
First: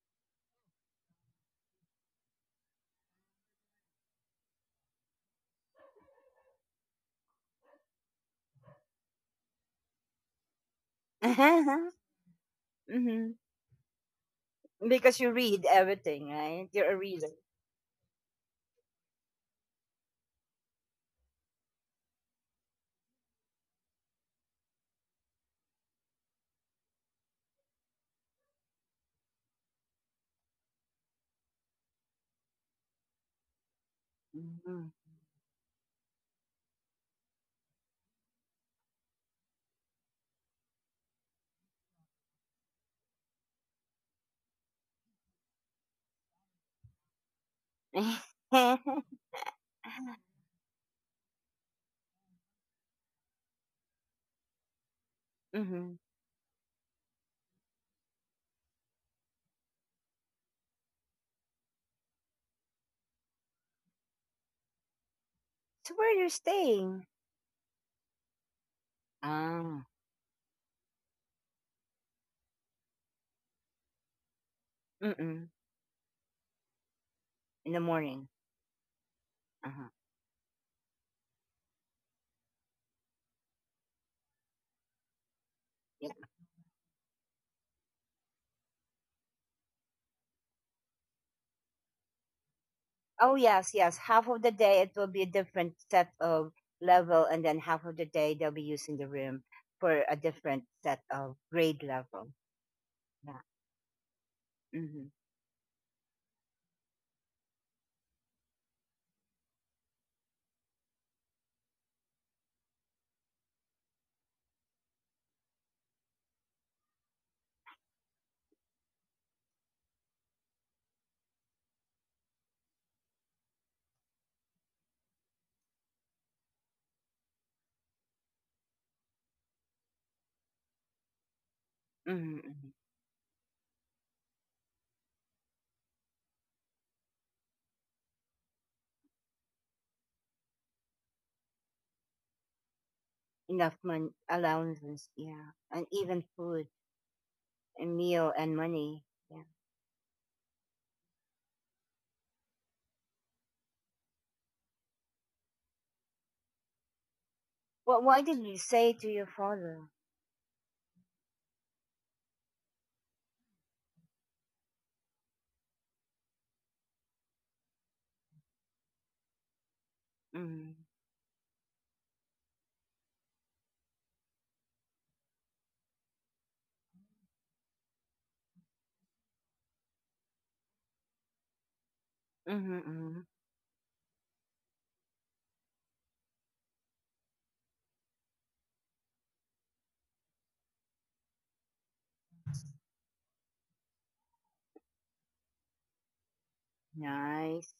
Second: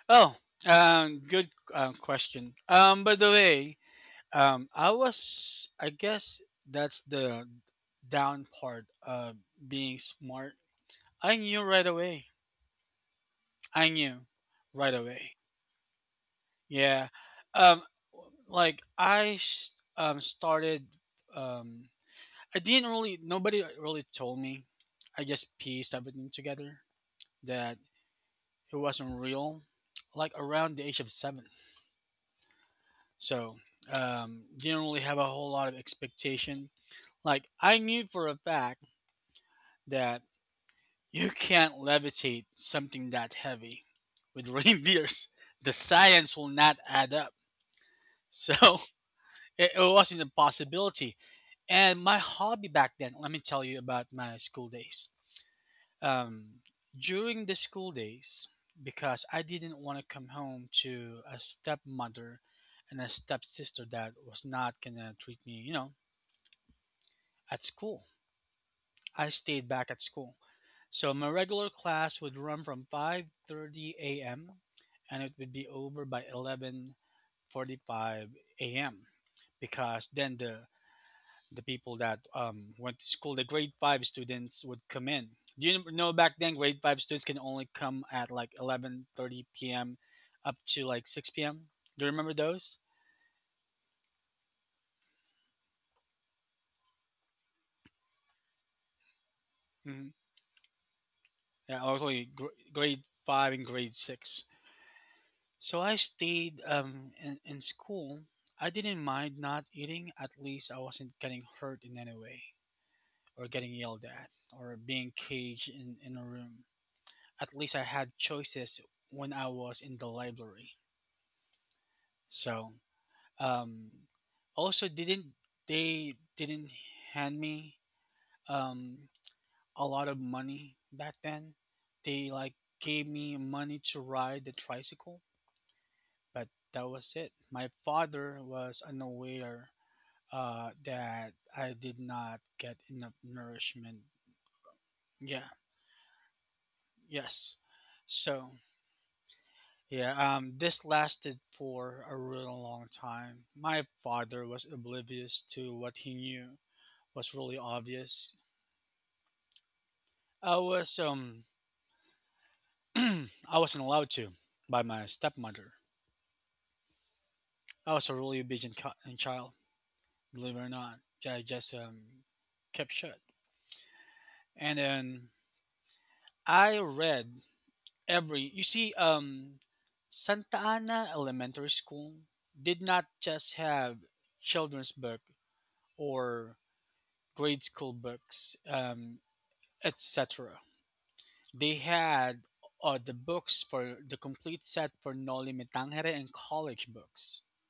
Oh, good question. By the way, I was I guess that's the down part of being smart. I knew right away.
Hmm.
I knew right
Because you
away.
read everything, right? You're a
Yeah.
reader.
Um, like started um I didn't really nobody really told me. I just pieced everything together that it wasn't real like around the age of 7. So, didn't
Mm-hmm.
really have a whole lot of expectation. Like I knew for a fact that you can't levitate something that heavy with reindeers. The science will not add up. So,
Hmm.
it wasn't a possibility. And my hobby back then, let me tell you about my school days. Um, during the school days, because I didn't want to come home to a stepmother and a stepsister that was not going to treat me, you
So
know,
where are you staying?
at school. I stayed
Ah,
back at school. So my regular class would run from 5:30 a.m. and it
mm-mm.
would be over by 11:45
In the morning.
a.m.
Uh-huh.
because then the people that went to school, the grade five students would come in. Do you
Yeah.
know back then grade five students can only come at like 11:30 p.m. up to like 6 p.m. Do you remember those?
Oh yes, yes. Half of the day it will be a different set of level, and then half of the day they'll be using the room for
Hmm.
a different set of grade
Yeah, only
level.
grade
Yeah.
five and grade six.
Mm-hmm.
So I stayed in school. I didn't mind not eating. At least I wasn't getting hurt in any way or getting yelled at or being caged in a room. At least I had choices when I was in the library. So, um, also didn't they didn't hand me um a lot of money back then.
Mm-hmm.
They like
Hmm.
gave me money to ride the tricycle, but that was it. My father was unaware that I did not get enough
Enough
nourishment.
money allowances. Yeah,
Yeah,
and even food
yes.
and meal and
So,
money. Yeah.
yeah, this lasted for a really long time. My father was oblivious to what he knew was really
Well, what did
obvious.
you say to your father?
I was I wasn't allowed to by my stepmother. I was a really obedient and child, believe it
Mm-hmm.
or not. I just kept shut. And then I read every you see Santa Ana Elementary School
Mhm,
did not
mhm.
just have children's book or grade school books etc. They had the books for the complete set for Noli Me Tangere and college books,
Nice.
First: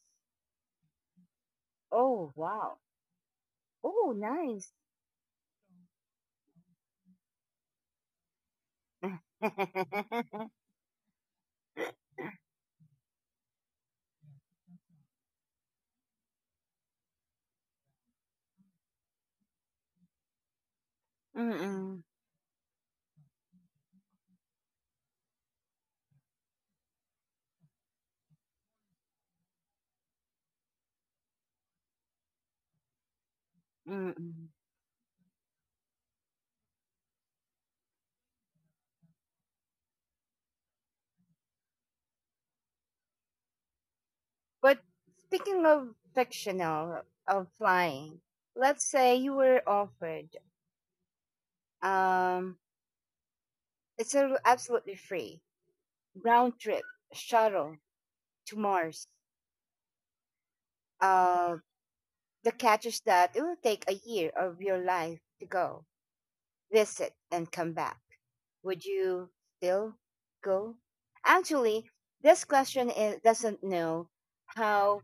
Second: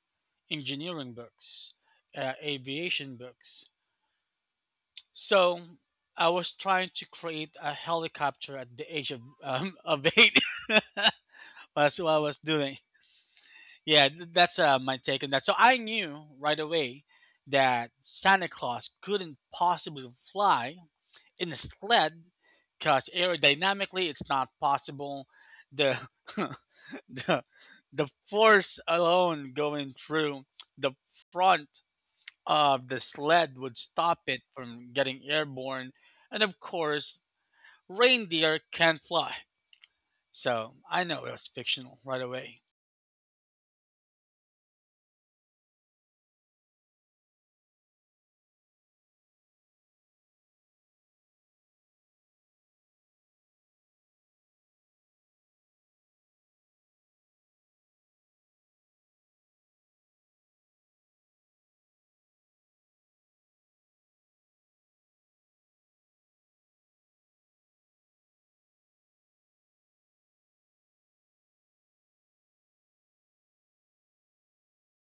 engineering books,
Oh, wow.
aviation books.
Oh, nice.
So I was trying to create a helicopter at the age of of eight. That's what I was doing. Yeah, that's my take on that. So I knew right away that Santa Claus couldn't possibly fly in a
Mm-mm,
sled because aerodynamically it's not possible. The the, the force alone going through the front of the sled would stop it
mm-mm.
from getting airborne. And of course, reindeer can't fly. So I know it was fictional right away.
But speaking of fictional of flying, let's say you were offered um it's absolutely free round trip shuttle to Mars. Uh the catch is that it will take a year of your life to go, visit and come back, would you still go? Actually, this question is, doesn't know how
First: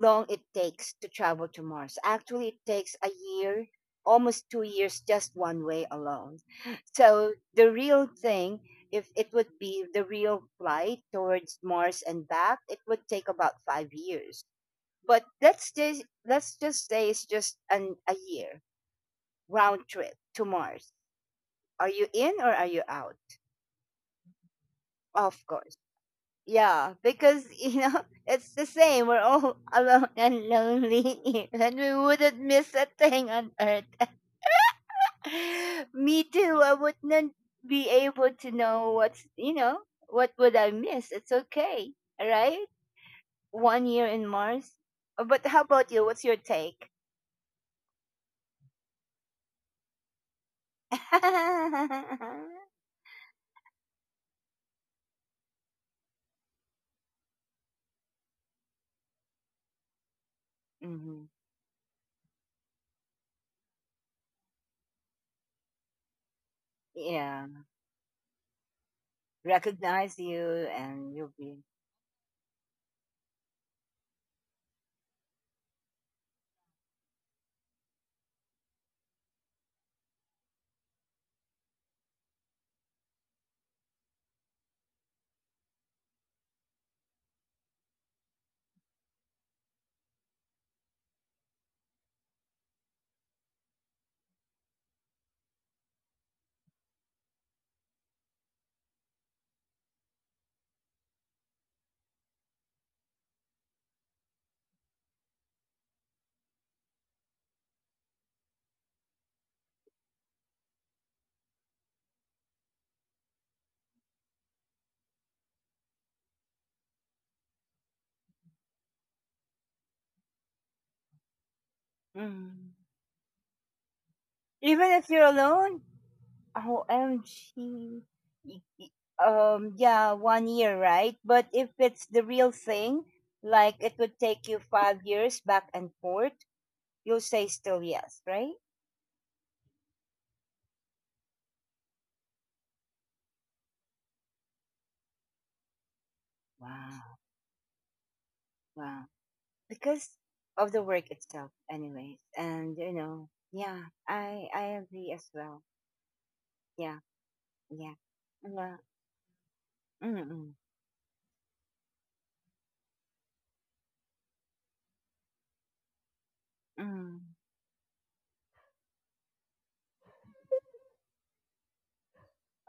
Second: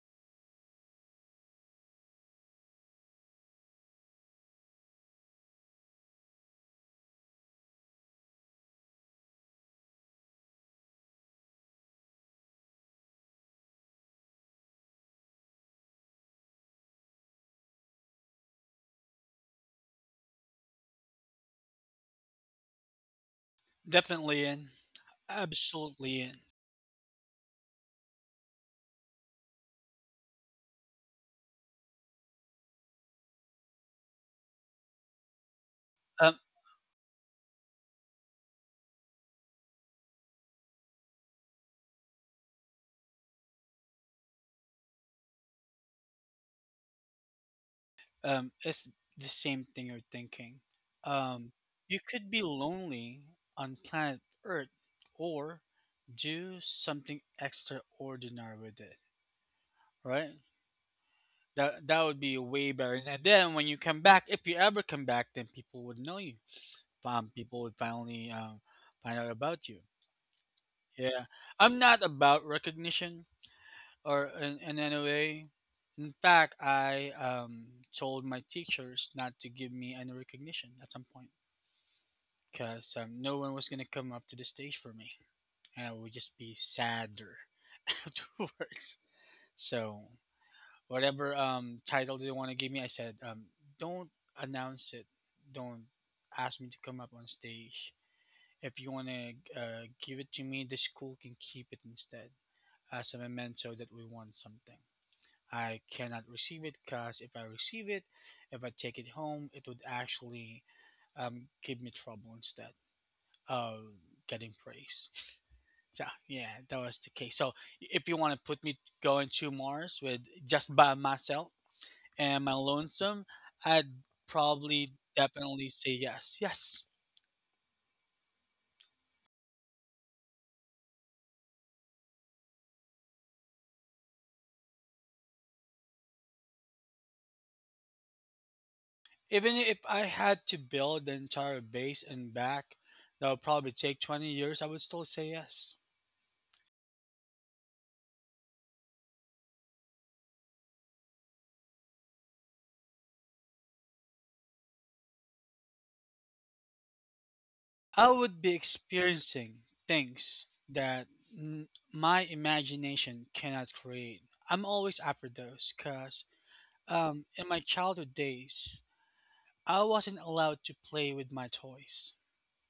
long it takes to travel to Mars. Actually, it takes a year, almost 2 years, just one way alone. So the real thing, if it would be the real flight towards Mars and back, it would take about 5 years. But let's just say it's just a year round trip to Mars. Are you in or are you out?
Definitely in.
Of course.
Absolutely in.
Yeah, because it's the same. We're all alone and lonely, and we wouldn't miss a thing on Earth. Me
Um,
too. I wouldn't be able to know what's what would I miss. It's okay, right? One year in Mars. But how about you? What's your take?
it's the same thing you're thinking. Um, you could be lonely on planet Earth or do something extraordinary with it, right?
Hmm.
That that would be way better. And then when you come back, if you ever come back, then people would know you.
Yeah,
People would finally find out about you.
recognize you, and
Yeah,
you'll be.
I'm not about recognition or in any way. In fact, I told my teachers not to give me any recognition at some point because no one was gonna come up to the stage for me, and I would just be sadder afterwards. So whatever title they want to give me. I said, don't announce it. Don't ask me to come up on stage. If you want to give it to me, the school can keep it instead as a memento that we want something. I cannot receive it because if I receive it, if I take it home, it would actually give me trouble instead of getting praise. So yeah, that was the case. So if you want to put me going to Mars with just by myself, am I
Mhm.
lonesome? I'd probably
Even if you're
definitely
alone,
say yes. Yes.
oh, OMG. Y- y- yeah, one year, right? But if it's the real thing, like it would take you 5 years back and forth, you'll say still yes, right?
Even if I had to build the entire base and back, that would probably take 20 years, I would still say yes.
Wow, wow. Because of the work itself, anyways. And, yeah, I agree as well. Yeah, yeah.
I would be
Yeah.
experiencing things
Mm-mm.
that my imagination cannot create. I'm always after those because
Mm.
in my childhood days, I wasn't allowed to play with my toys.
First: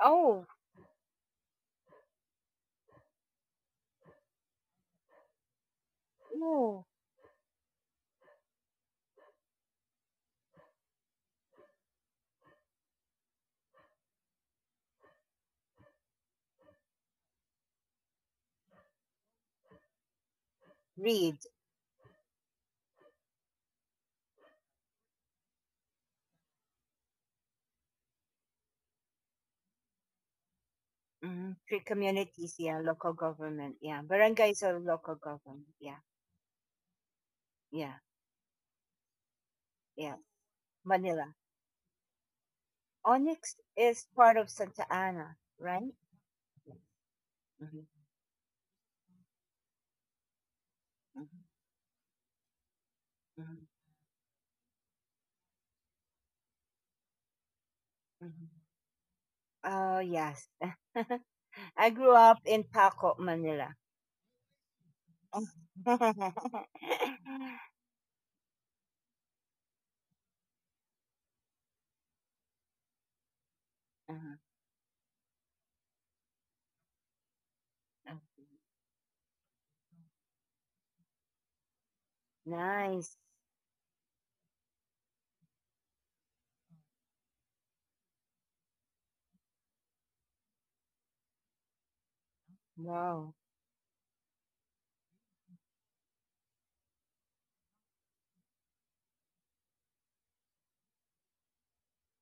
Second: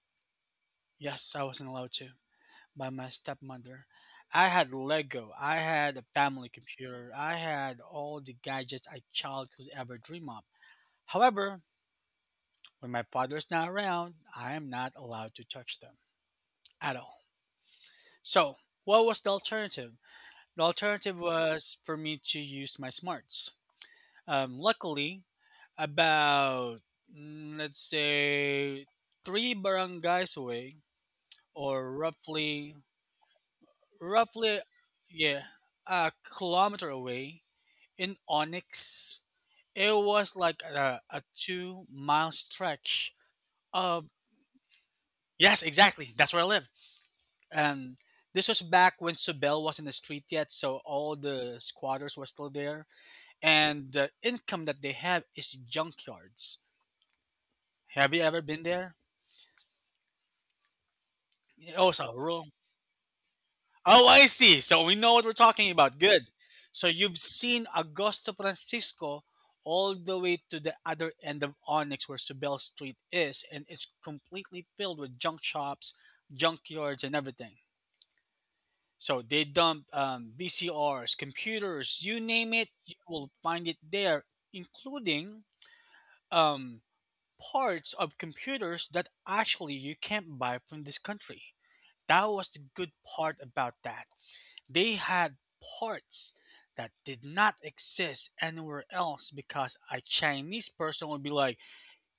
Oh,
Yes, I wasn't allowed to. By my stepmother. I had Lego, I had a family
oh.
computer, I had all the gadgets a child could ever dream of. However, when my father's not around, I am not allowed to touch them at all. So, what was the alternative? The alternative
Read.
was for me to use my smarts. Luckily, about let's say three barangays away,
Mm. Three
or
communities, yeah,
roughly,
local government, yeah. Barangays
roughly,
are local
yeah,
government, yeah.
a kilometer away,
Yeah,
in Onyx, it
yeah.
was like a
Manila.
2 mile stretch
Onyx is
of
part of Santa Ana,
yes,
right?
exactly. That's where I lived, and
Mm-hmm,
this was back when Subel was in the street yet, so all
mm-hmm,
the squatters were still there,
mm-hmm,
and the income that they have is junkyards. Have you ever
hmm.
been there?
Oh, yes. I
Oh, it's a
grew up
real.
in Paco, Manila.
Oh, I see. So we know what we're talking about. Good. So you've seen Augusto Francisco all the way to the other end of Onyx where Subel Street is, and it's
Uh-huh.
completely filled with junk shops, junkyards, and everything. So they dump VCRs, computers, you name it, you
Nice.
will find it there, including um, parts of computers that actually you can't buy from this country. That was the good
Wow.
part about that. They had parts that did not exist anywhere else because a Chinese person would be like,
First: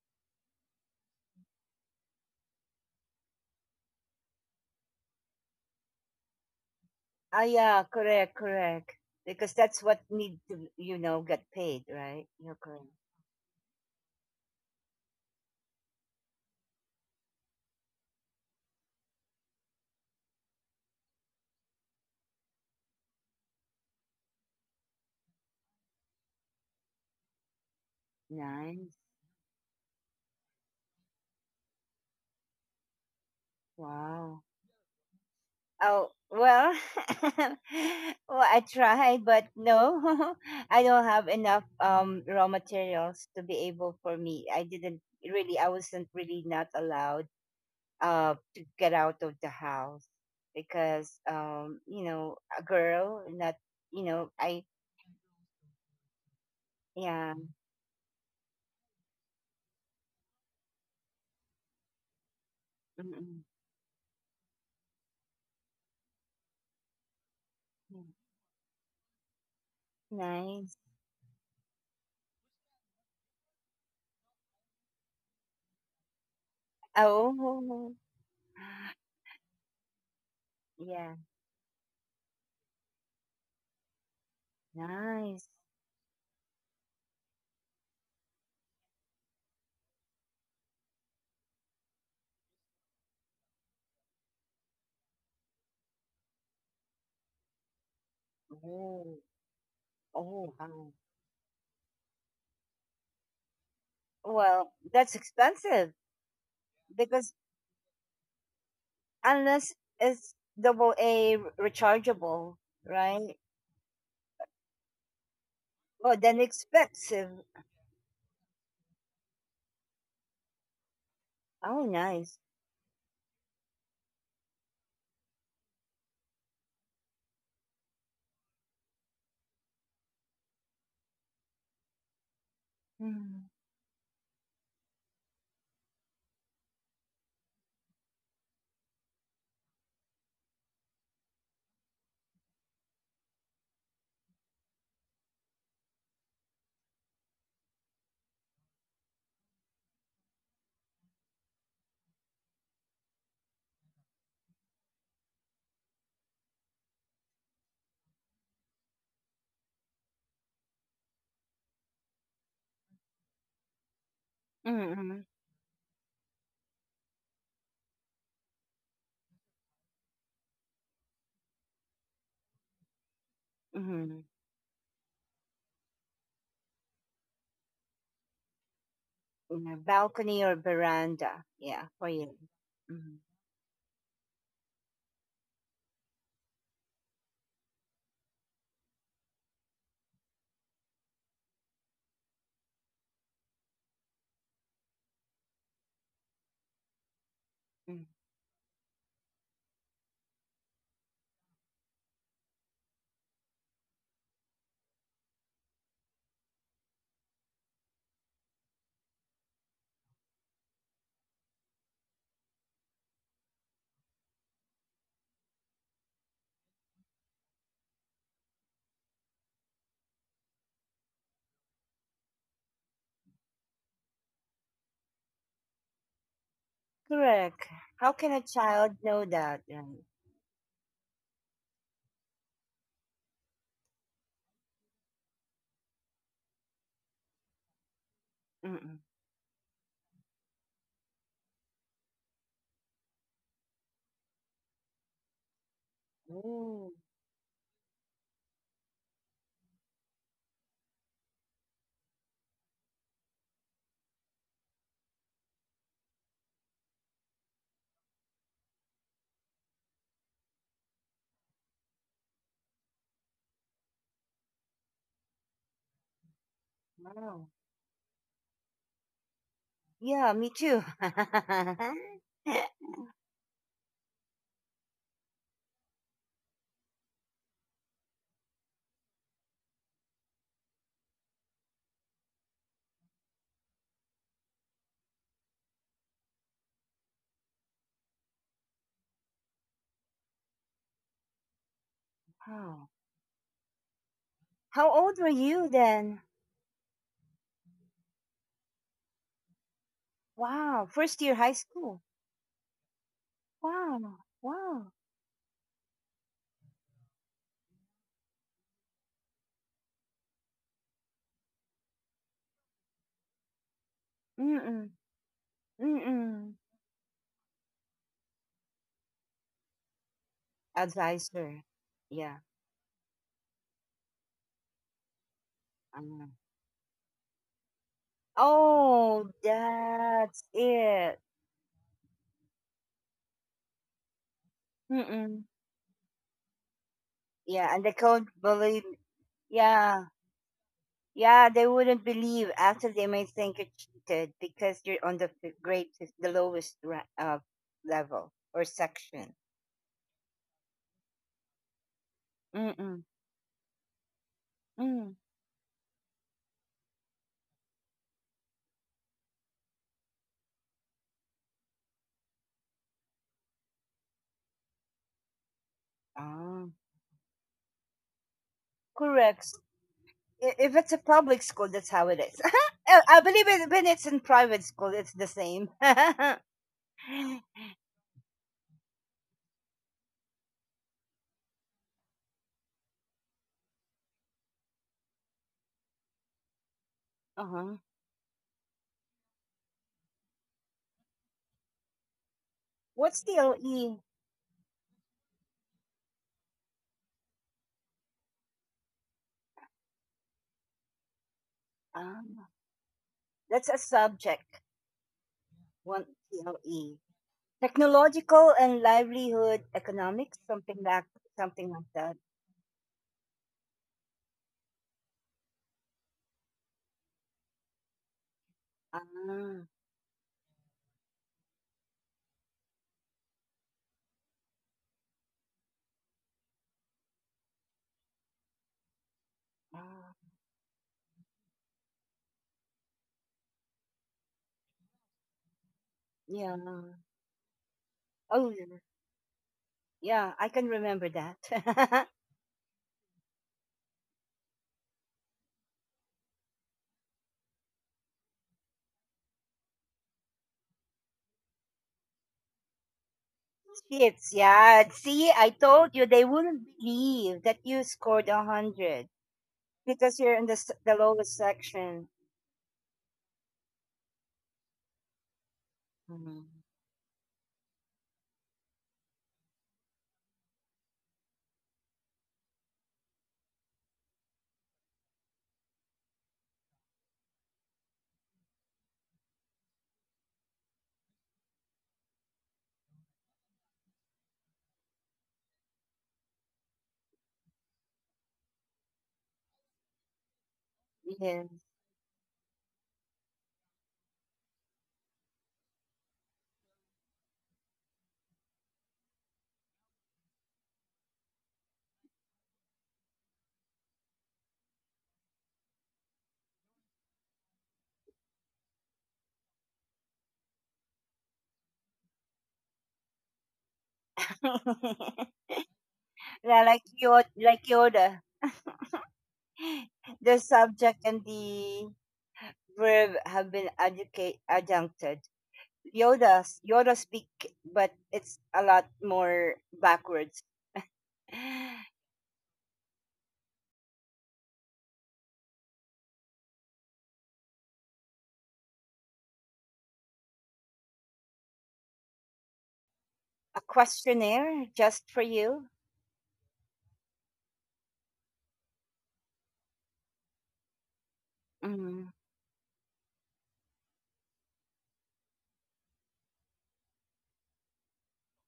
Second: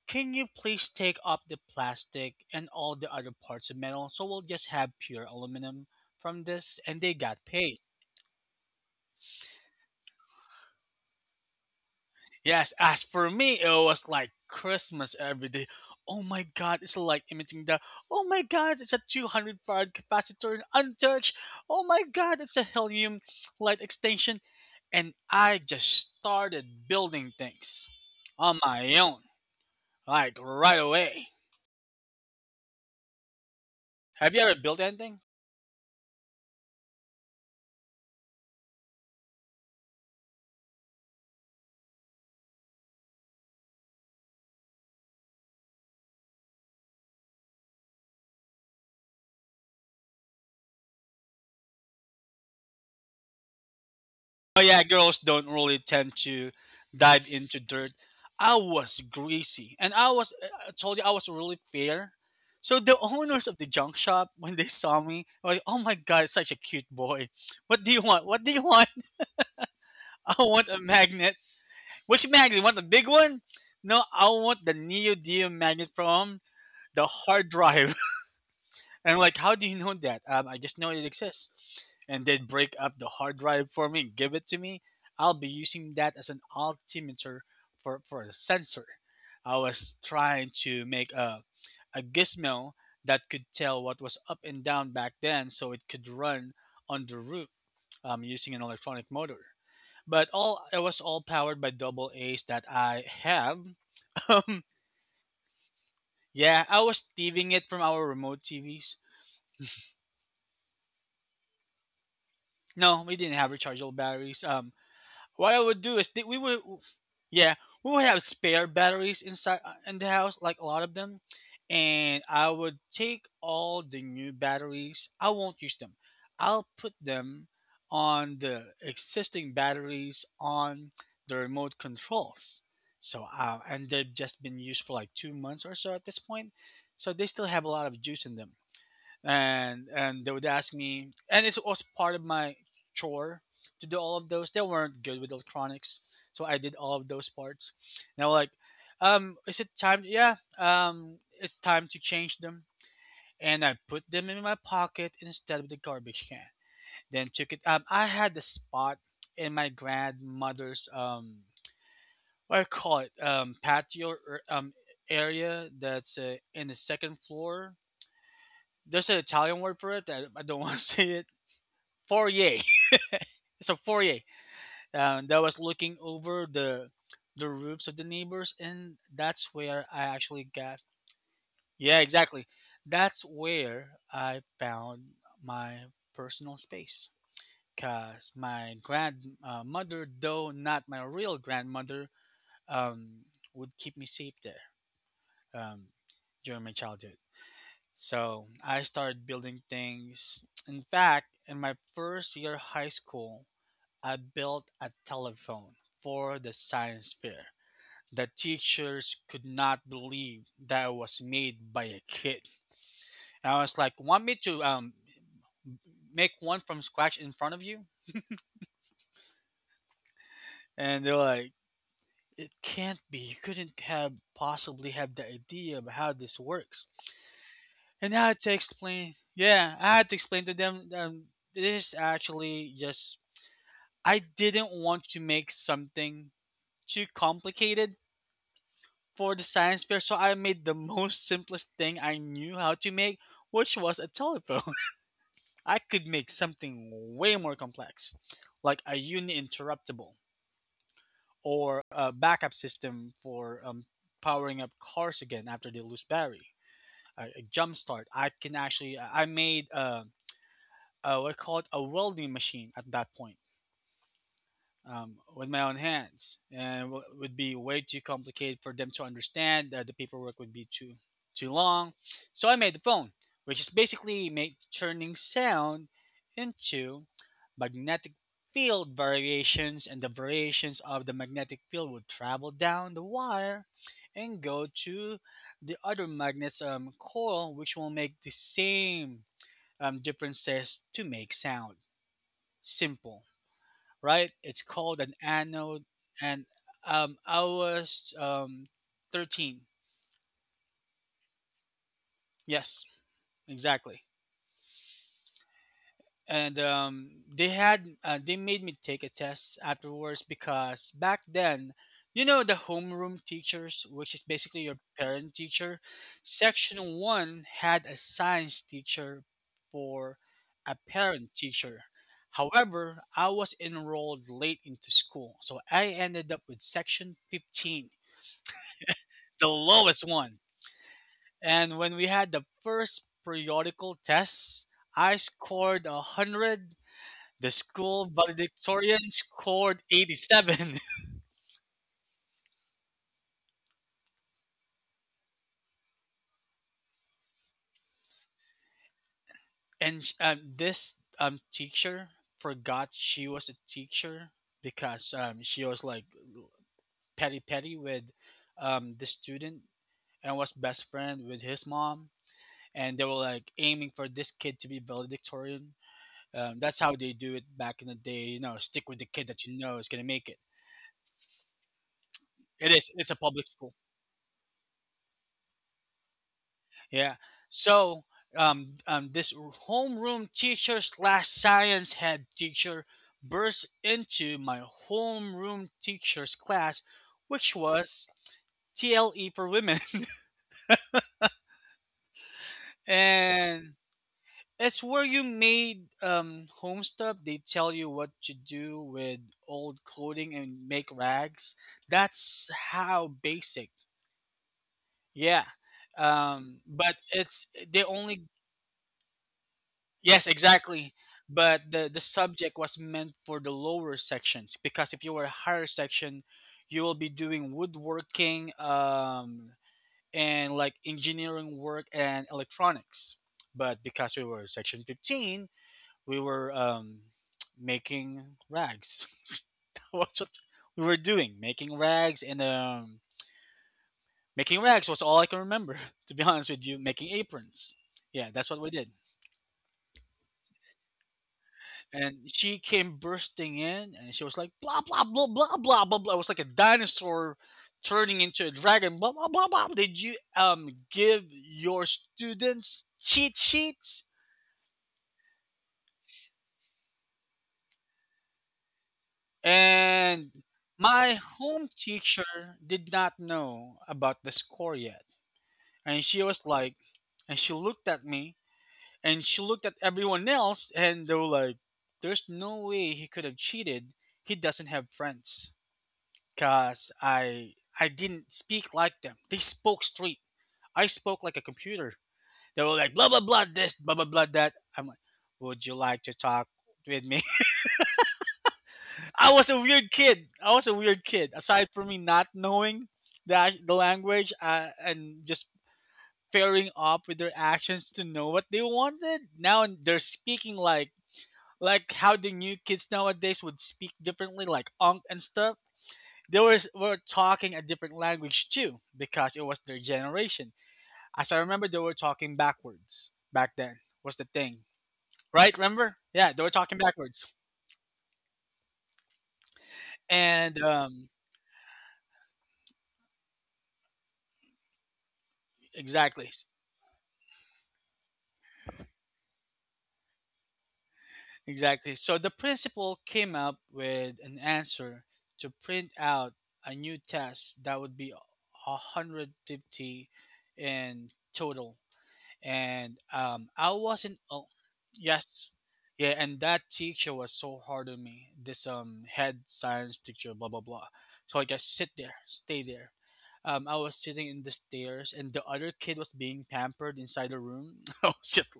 "Can you please take up the plastic and all the other parts of metal? So we'll just have pure aluminum from this." And they
Ah,
got paid.
yeah, correct, correct. Because that's what need to, get paid, right? You're
Yes,
correct.
as for me, it was like Christmas every day. Oh my god, it's like emitting the, oh my god, it's a 200 farad capacitor untouched. Oh my god, it's a helium light extension. And I just started building things on my
Nice.
own, like right away. Have you
Wow.
ever built anything?
Oh, well, well, I try, but no, I don't have enough raw materials to be able for me. I didn't really, I wasn't really not allowed to get out of the house because you know a girl not you know
Oh
I
yeah, girls don't really tend to dive
yeah,
into dirt. I was greasy, and I was I told you I was really fair. So the owners
mm-mm,
of the junk shop, when they saw me, were like, "Oh my god, such a cute boy! What do you
mm,
want? What do you want?" "I want a
nice,
magnet." "Which magnet? You want the big one?" "No, I want the neodymium magnet from the hard drive."
oh
And I'm like, "How do you know that?" "I just know it
yeah,
exists. And then break up the hard drive for me, give it to me. I'll be
nice,
using that as an altimeter for a sensor." I was trying to make a gizmo that could tell what was up and down back then so it could run on the roof using an electronic
oh,
motor. But
oh,
all it
wow.
was all powered by double A's that I have. Um,
Well, that's expensive
yeah, I was
because
thieving it from our remote TVs.
unless it's double A rechargeable,
No, we
right?
didn't have rechargeable batteries. What I would do is
Oh,
we
then
would,
expensive.
yeah, we would have spare batteries inside in the house, like a lot of them,
Oh,
and
nice.
I would take all the new batteries. I won't use them. I'll put them on the existing batteries on the remote controls. So,
Mm-hmm.
and they've just been used for like 2 months or so at this point. So they still have a lot of juice in them, and they would ask me, and it's also part of my chore to do all of those. They weren't good with electronics, so I did all of those parts, and they were like, "Is it time? Yeah, it's time to change them." And I put them in my pocket instead of the garbage can, then took it. I had the spot in my grandmother's what do you call it, patio or
Mm-hmm.
area that's in the second floor. There's an Italian word for it that I don't want to say it. Foyer. So
Mm-hmm.
Fourier, that was looking over the roofs of the neighbors, and that's
In a
where I
balcony
actually
or
got.
veranda. Yeah,
Yeah,
for you.
exactly.
Mm-hmm.
That's where I found my personal space. Cause my grandmother, though not my real grandmother, um, would keep me safe there um, during my childhood.
Mm.
So I started building things. In fact, in my first year of high school, I built a telephone for the science fair. The teachers could not believe that it was made by a kid. And I was like, "Want me to make one from scratch in front of you?" And they're like, "It can't be. You couldn't have possibly have the idea of how this works."
Correct.
And
How
I
can
had
a
to
child
explain.
know that?
Yeah, I
Right?
had to explain to them. This is actually just, I didn't want to make something too complicated
Mm-mm.
for the science fair, so I made the most simplest thing I knew how to make, which was a telephone. I could make something
Oh,
way more complex, like a uni interruptible or a backup system for powering up cars again after they lose battery. A jump start. I can actually. I made what I call it a welding machine at that point. With my own hands, and would be
wow.
way too complicated for them to understand. The paperwork
Yeah,
would
me
be
too.
too too long, so I made the phone, which is basically make turning sound into magnetic field variations, and the variations of the magnetic field would travel down the wire and go to the other magnet's coil, which will make the same differences to make sound.
Wow.
Simple, right? It's
How
called an
old were you
anode.
then?
And I was 13.
Wow, first year high school.
Yes, exactly.
Wow, wow.
And they had they made me take a test afterwards because back then, you know, the homeroom teachers, which is basically your
Mm-mm.
parent teacher,
Mm-mm.
section one had a science teacher for a parent
Advisor.
teacher.
Yeah.
However, I was enrolled late into school, so I ended
Um,
up with section 15,
oh,
the lowest one.
that's it.
And when we had the first periodical tests, I
Mm-mm.
scored 100. The
Yeah, and they
school
can't believe.
valedictorian scored
Yeah,
87.
yeah, they wouldn't believe after they may think you cheated because you're on the grade, the lowest level or section.
This teacher forgot
Mm-mm.
she was a teacher because
Mm.
she was like petty with the student and was best friend with his mom. And they were like aiming for this kid to be valedictorian.
Oh,
That's how they do it back in the day. You know, stick with the kid that
correct.
you know is going to make it.
If it's a public school, that's how it is.
It is.
I
It's a
I
public
believe
school.
it, when it's in private school, it's the same. Uh-huh.
Yeah. So this homeroom teacher slash science head teacher burst into my homeroom teacher's class, which was TLE for women,
What's the
and
LE?
it's where you made home stuff. They tell you what to do with old clothing and make rags. That's how basic.
That's a subject,
Yeah.
one
But
TLE.
it's they only,
Technological and livelihood
yes,
economics, something
exactly.
like
But
something like
the
that.
subject was meant for the lower sections because if you were a higher section, you will be doing woodworking
Ah,
and like engineering work and electronics. But because we were section 15, we were making rags. What's
ah,
what we were doing? Making rags and making rags was all I can remember. To be honest
yeah.
with you, making aprons. Yeah, that's
Oh,
what we
yeah,
did.
yeah, I can remember that.
And she came bursting in and she was like, blah, blah, blah, blah, blah, blah, blah. It was like a dinosaur turning into a dragon, blah, blah, blah, blah. Did you give your students cheat sheets?
Shits, yeah. See, I told you they wouldn't believe that you scored 100 because
And
you're in the the
my
lowest
home
section.
teacher did not know about the score yet. And she was
Mm.
like, and she looked at me and she looked at everyone else and they were like, there's no way he could have cheated. He doesn't have friends. Cause I didn't speak like them. They spoke straight. I spoke like a computer. They were like blah blah blah this blah blah blah that. I'm like, would you like to talk with me? I was a weird kid. I was a weird kid.
Yeah.
Aside from me not knowing the language and just pairing up with their actions to know what they wanted. Now they're speaking like how the new kids nowadays would speak differently, like unk and stuff. They were talking a different language too because it was their generation. As I remember, they were talking backwards back then, was the thing. Right? Remember? Yeah, they were
Yeah,
talking backwards.
like Yoda, the
And
subject
um,
and the verb have been educate adjuncted.
exactly,
Yoda Yoda speak, but it's a lot more backwards. A
exactly. So the principal came up with an answer to print out a new test that would be 150 in total and I wasn't. Oh,
questionnaire just for
yes,
you.
yeah. And that teacher was so hard on me. This head science teacher, blah blah blah. So I just sit there,
Mm.
stay there. I was sitting in the stairs, and the other kid was being pampered inside the room. I was just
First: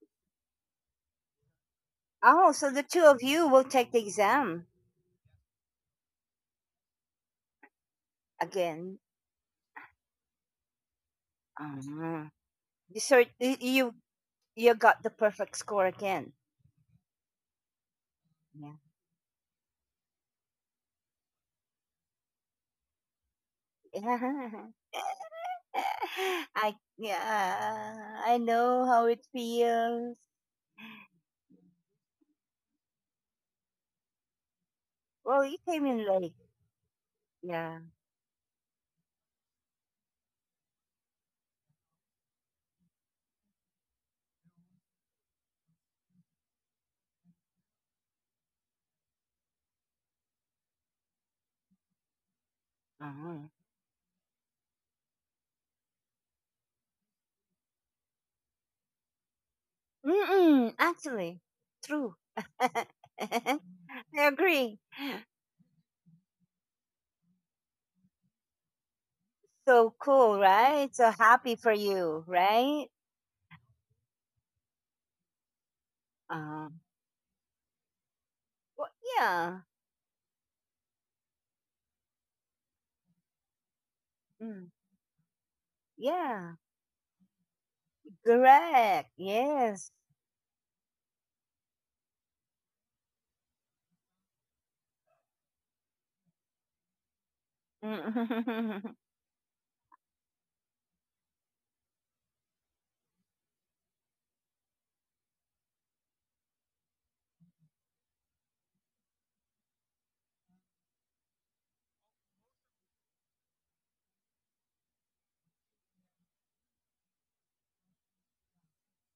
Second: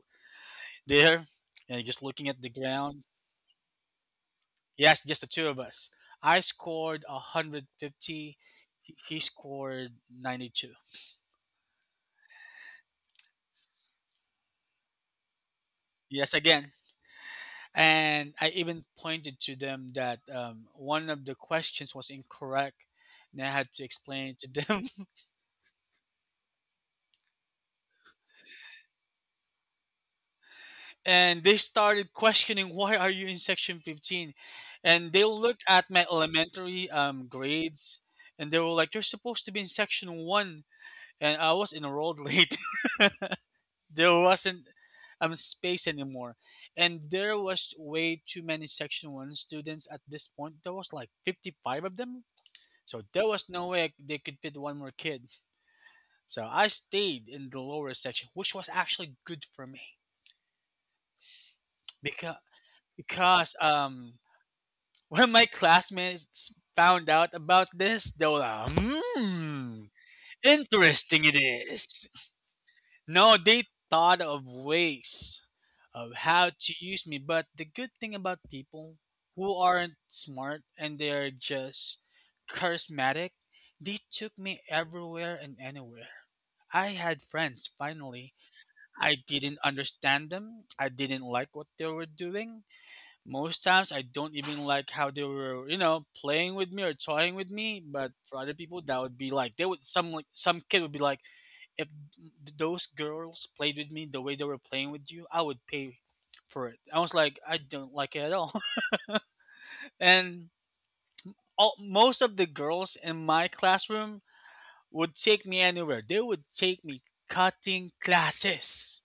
there and just looking at
Oh,
the
so the two
ground.
of you will take the exam
Yes, just the two of us. I scored 150.
again.
He scored 92.
Uh-huh. You sort you got the perfect score again.
Yes, again. And I even pointed to them that one of the questions was incorrect, and I had to explain
Yeah.
it to them.
I yeah, I know how it feels.
And they started questioning, "Why are you in section 15?" And they
Well, you
looked
came
at
in
my
late.
elementary
Yeah.
grades, and they were like, "You're supposed to be in section one," and I was enrolled late. There wasn't space anymore, and there was way too many section one students at this point. There was like 55 of them. So there
Uh-huh.
was no way they could fit one more kid. So I stayed in the lower section, which was actually good for me
Mm-mm, actually, true.
because
I
because um
agree.
when my classmates found out about this, they were like,
So
"Hmm,
cool, right? So
interesting it
happy for
is."
you, right?
No, they thought of ways of how
Um,
to use me. But the good thing about
well,
people
yeah,
who aren't smart and they're just charismatic, they took
mm,
me everywhere and anywhere.
yeah,
I had friends finally.
correct.
I didn't
Yes.
understand them. I didn't like what they were doing. Most times I don't even like how they were, you know, playing with me or toying with me, but for other people that would be like they would some like some kid would be like if those girls played with me the way they were playing with you, I would pay for it. I was like, I don't like it at all. And all, most of the girls in my classroom would take me anywhere. They would take me cutting classes.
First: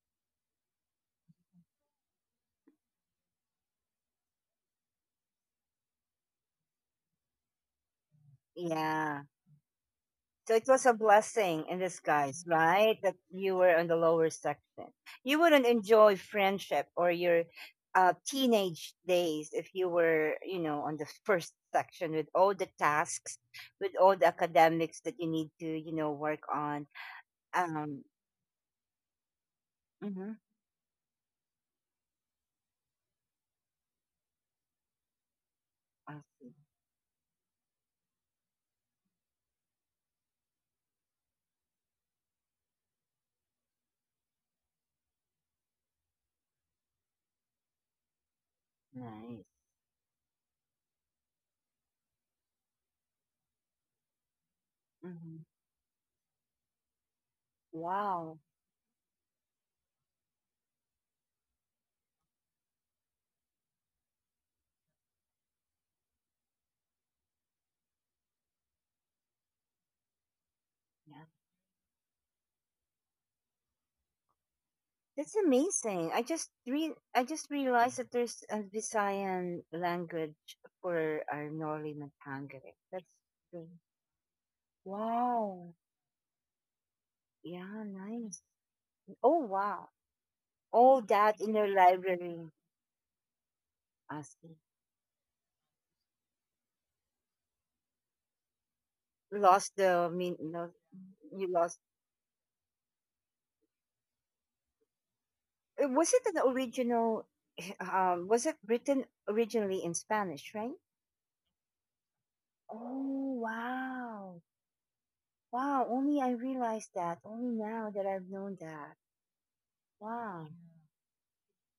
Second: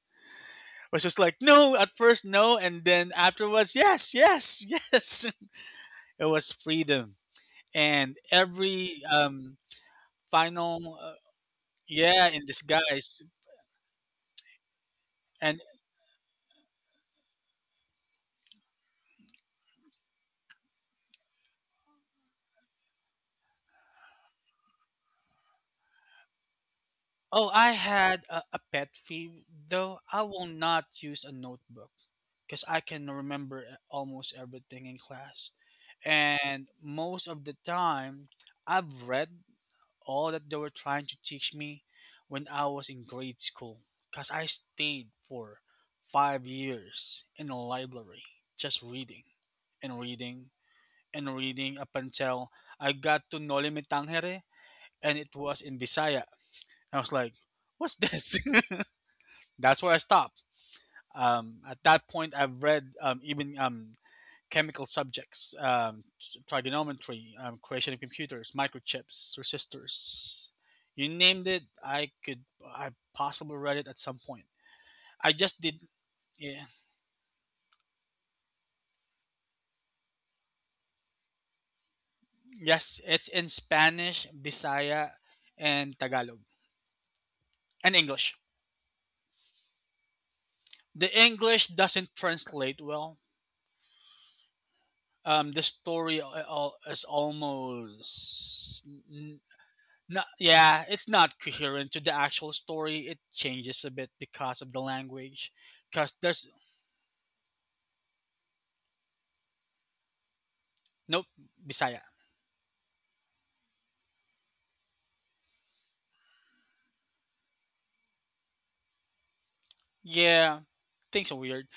I was just like, no, at first, no. And then afterwards, yes, yes, yes. It was freedom. And every
Yeah.
um,
So it was a
final, uh,
blessing in
yeah,
disguise,
in
right? That
disguise.
you were on the lower section. You
And
wouldn't enjoy friendship or your teenage days if you were, on the first section with all the tasks, with all the academics that you need to, work on.
oh, I
Um,
had a pet peeve though. I
mhm.
will not use a notebook because I can remember almost everything in class.
I see.
And most of the time, I've read all that they were trying to teach me when I was in grade school because I stayed for 5 years in a library just reading
Nice.
and reading and reading up until I got to Noli Me Tangere, and it
Hmm.
was in Bisaya. I was like, what's
Wow.
this? That's where I stopped. At that point, I've read even chemical subjects, trigonometry, creation of computers, microchips, resistors. You
Yeah.
named it, I possibly read it at some point. I
That's
just did,
amazing.
yeah.
I just realized that there's a Visayan language for our Norli Matangere.
Yes,
That's
it's in
the
Spanish, Bisaya,
wow.
and Tagalog,
Yeah,
and English.
nice. Oh, wow. All
The
that in
English
your
doesn't
library,
translate well.
Asi.
The story is almost
Lost the
no,
mean no,
yeah, it's not
you lost.
coherent to the actual story. It changes a bit because of the language.
Was
Cause
it an
there's
original was it written originally in Spanish, right?
Nope, Bisaya.
Oh, wow. Wow, only I realized that. Only now that I've known that. Wow.
Yeah, things are weird.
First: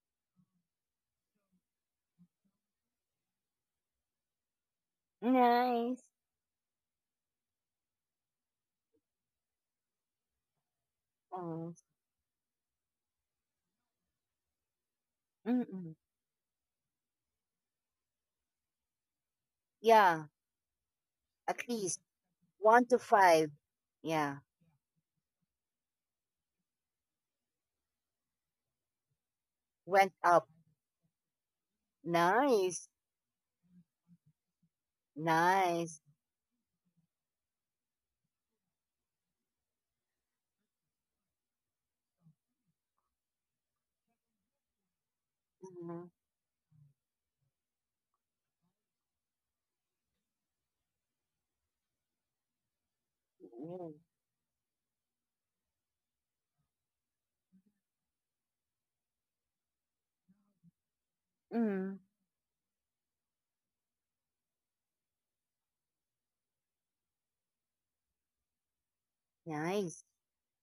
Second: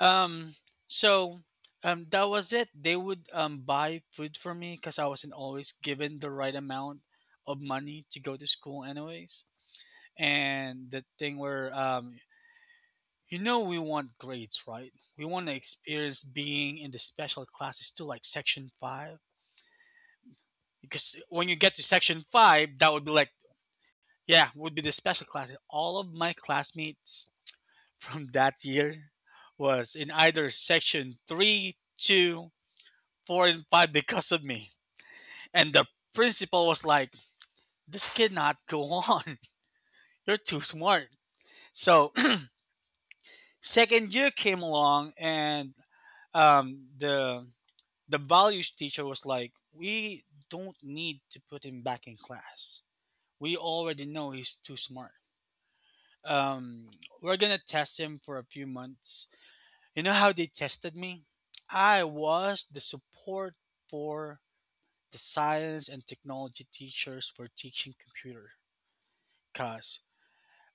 Um, so that was it. They would buy food for me because I wasn't always
Nice.
given the right amount of money to go to school, anyways. And the thing
Oh.
where you know, we want grades, right? We want to
Mm-mm.
experience being in the special classes too, like section five
Yeah,
because when you
at
get to
least
section five,
one
that
to
would be like,
five. Yeah,
yeah, would be the special class. All of my classmates from that year was in
went
either
up.
section three, two,
Nice.
four, and five because of me. And the
Nice.
principal was like, this cannot go on. You're too smart. So second year came along, and
Mhm.
um, the the values teacher was like, we don't need to put him back in class. We
Mm.
already know he's too smart. Um, we're gonna test him for a few months. You know how they tested me? I
Mm.
was the support for the science and technology teachers for teaching computer. Cause
Nice.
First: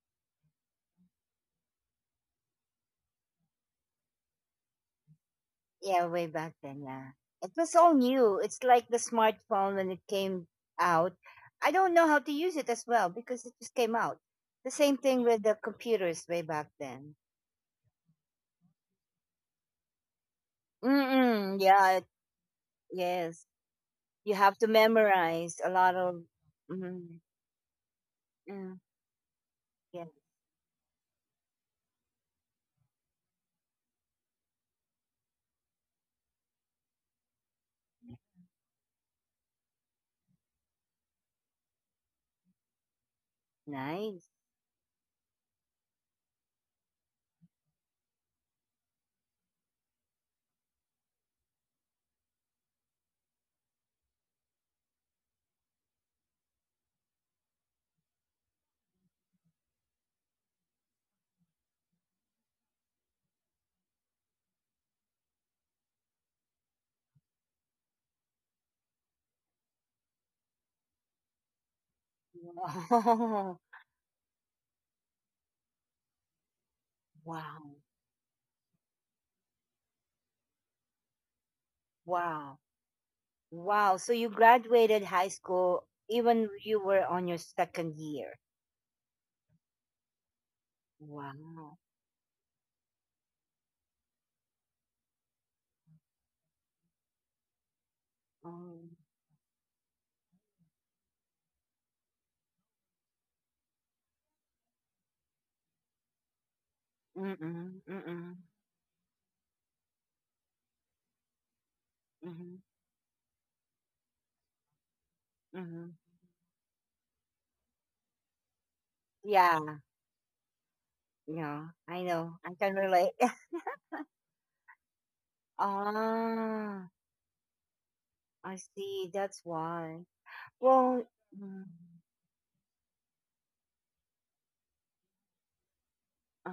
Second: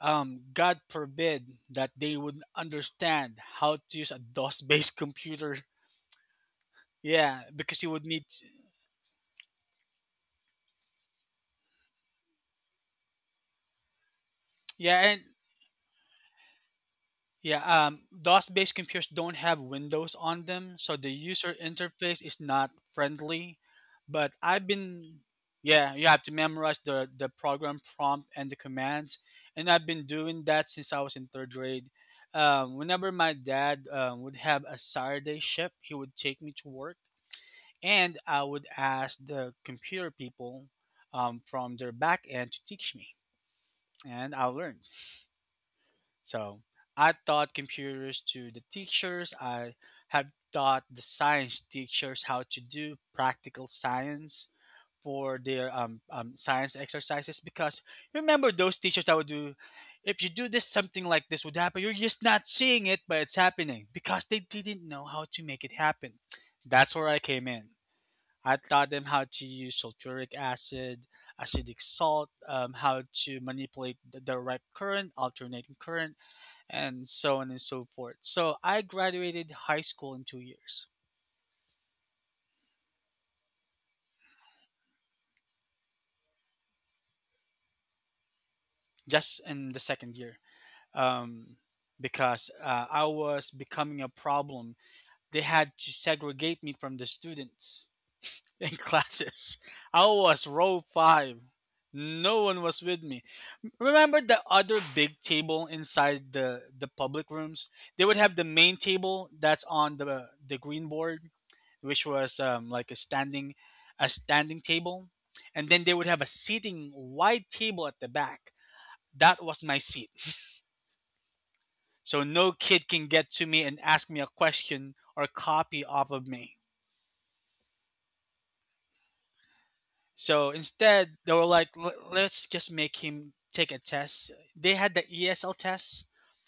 God forbid that they would understand how to use a DOS-based computer.
Yeah, way back then. Yeah,
Yeah,
it was
because you
all
would need.
new. It's like the smartphone when it came out. I don't know how to use it as well because it just came out. The same
Yeah,
thing
and
with the computers way back then.
Yeah, DOS-based computers don't have windows on them, so the user
Mm-mm. Yeah.
interface is not
Yes.
friendly.
You
But
have to
I've been,
memorize a lot
yeah, you
of.
have to memorize the
Mm-hmm.
the program prompt and the
Yeah.
commands, and I've
Yeah,
been doing that since I was in third grade. Whenever my dad would have a Saturday shift, he would take me to work, and I would ask the computer people from their back end to teach me,
nice.
and I learned. So I taught computers to the teachers. I have taught the science teachers how to do practical science for their science exercises because remember those teachers that would do if you do this something like this would happen, you're just not seeing it but it's happening because they didn't know how to make it happen. That's where I came in. I taught them how to use sulfuric acid, acidic salt, how to
Wow.
manipulate the direct current alternating current and so on and
Wow.
so forth. So I graduated high school in 2 years,
Wow. Wow. So you graduated high school even you were on your second year.
just in the second year, um,
Wow.
because I was becoming a problem. They had to segregate me from the students in
Oh.
classes. I was row five. No one was with me. Remember the other big table inside the public rooms?
Mm-mm.
They would
Mm-mm.
have the main table that's on the green board, which was
Mm-hmm.
like a standing table, and then
Mm-hmm.
they would have a seating wide table at the back. That was
Yeah.
my seat.
Yeah. I
So
know. I
no
can
kid can
relate.
get to me and ask me a question or copy off of me.
Ah, I see. That's why.
So
Well,
instead, they were
mm,
like, Let's just make him take a test. They had the ESL test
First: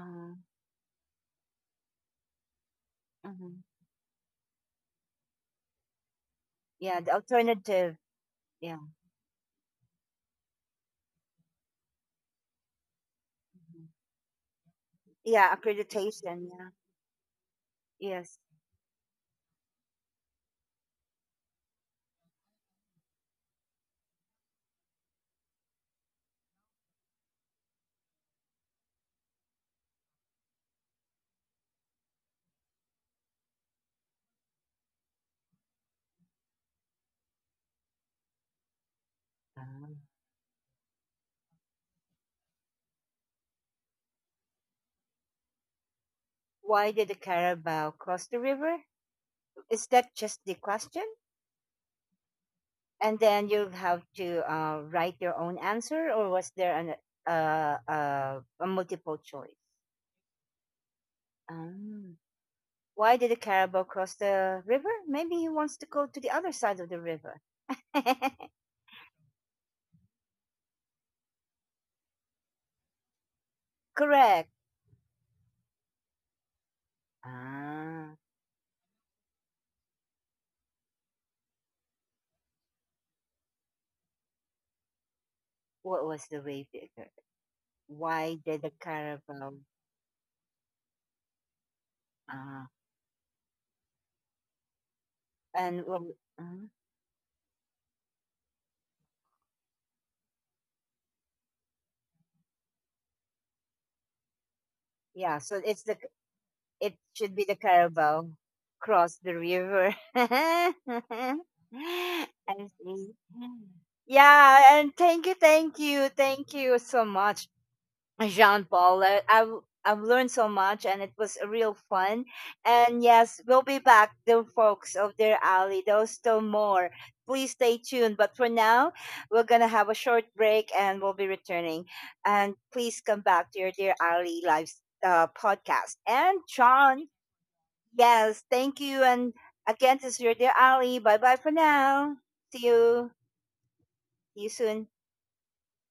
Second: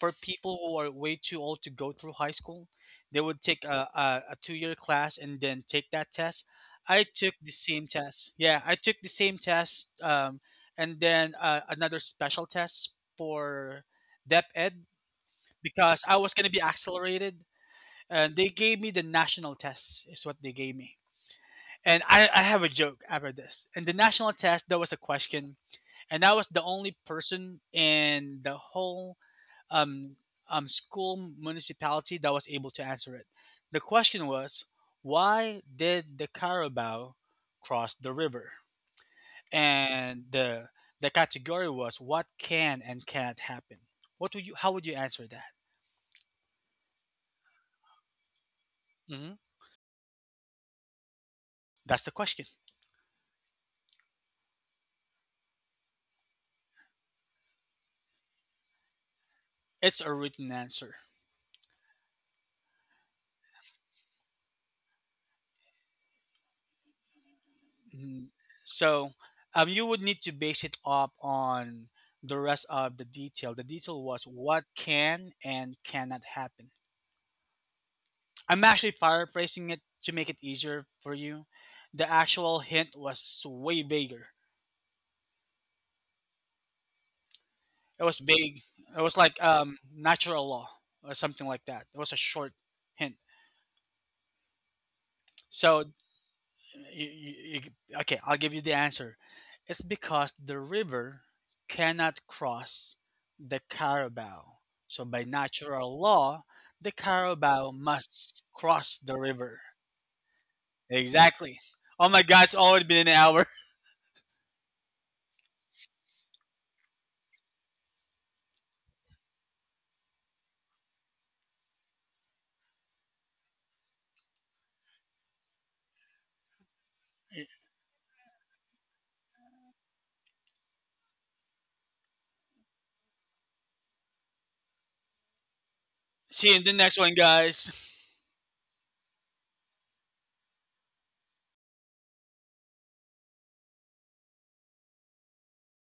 for people who are way too old to go through high school. They would
hmm,
take a 2 year class and then take that test. I
yeah, the
took the same
alternative.
test. Yeah, I
Yeah.
took the same test and then another special test for Dep Ed
Yeah,
because I was going
accreditation.
to be
Yeah.
accelerated. And
Yes.
they gave me the national test, is what they gave me. And I have a joke after this. In the national test, there was a question, and I was the only person in the whole um, school municipality that was able to answer it. The question was, why did the Carabao cross the river?
Ah.
And the category was what can and cannot happen. What would you? How would you answer that?
Why did the Carabao cross the river?
Hmm.
Is that just the question?
That's the question.
And then you'll have to write your own answer, or was there a multiple choice?
It's a written answer.
Um, why did the Carabao cross the river? Maybe he wants to go to the other side of the river.
Mhm. So you would need to base it up on the rest of the detail. The detail was
Correct.
what can and cannot happen.
Ah,
I'm actually paraphrasing it to make it easier for you. The actual hint was way bigger.
what was the way bigger?
It was
Why did
big.
the
It was like
Carabao?
natural law or something like that. It was a short
Ah,
hint.
and
So
well, uh,
you, you, okay, I'll give you the answer. It's because the river cannot cross the Carabao. So by
yeah.
natural law, the
It should be the
Carabao
Carabao.
must cross the
Cross the
river.
river. I
Exactly. Oh my God, it's already been an
see.
hour.
Yeah, and thank you, thank you, thank you so much, Jean Paul. I've learned so much, and it was a real fun. And yes, we'll be back, the folks of their alley. There's still more. Please stay tuned. But for now, we're gonna have a short break, and we'll be returning. And please come back to your dear alley live podcast. And
See you in the next
John,
one, guys.
yes, thank you. And again, this is your dear Ali. Bye bye for now. See you. See you soon.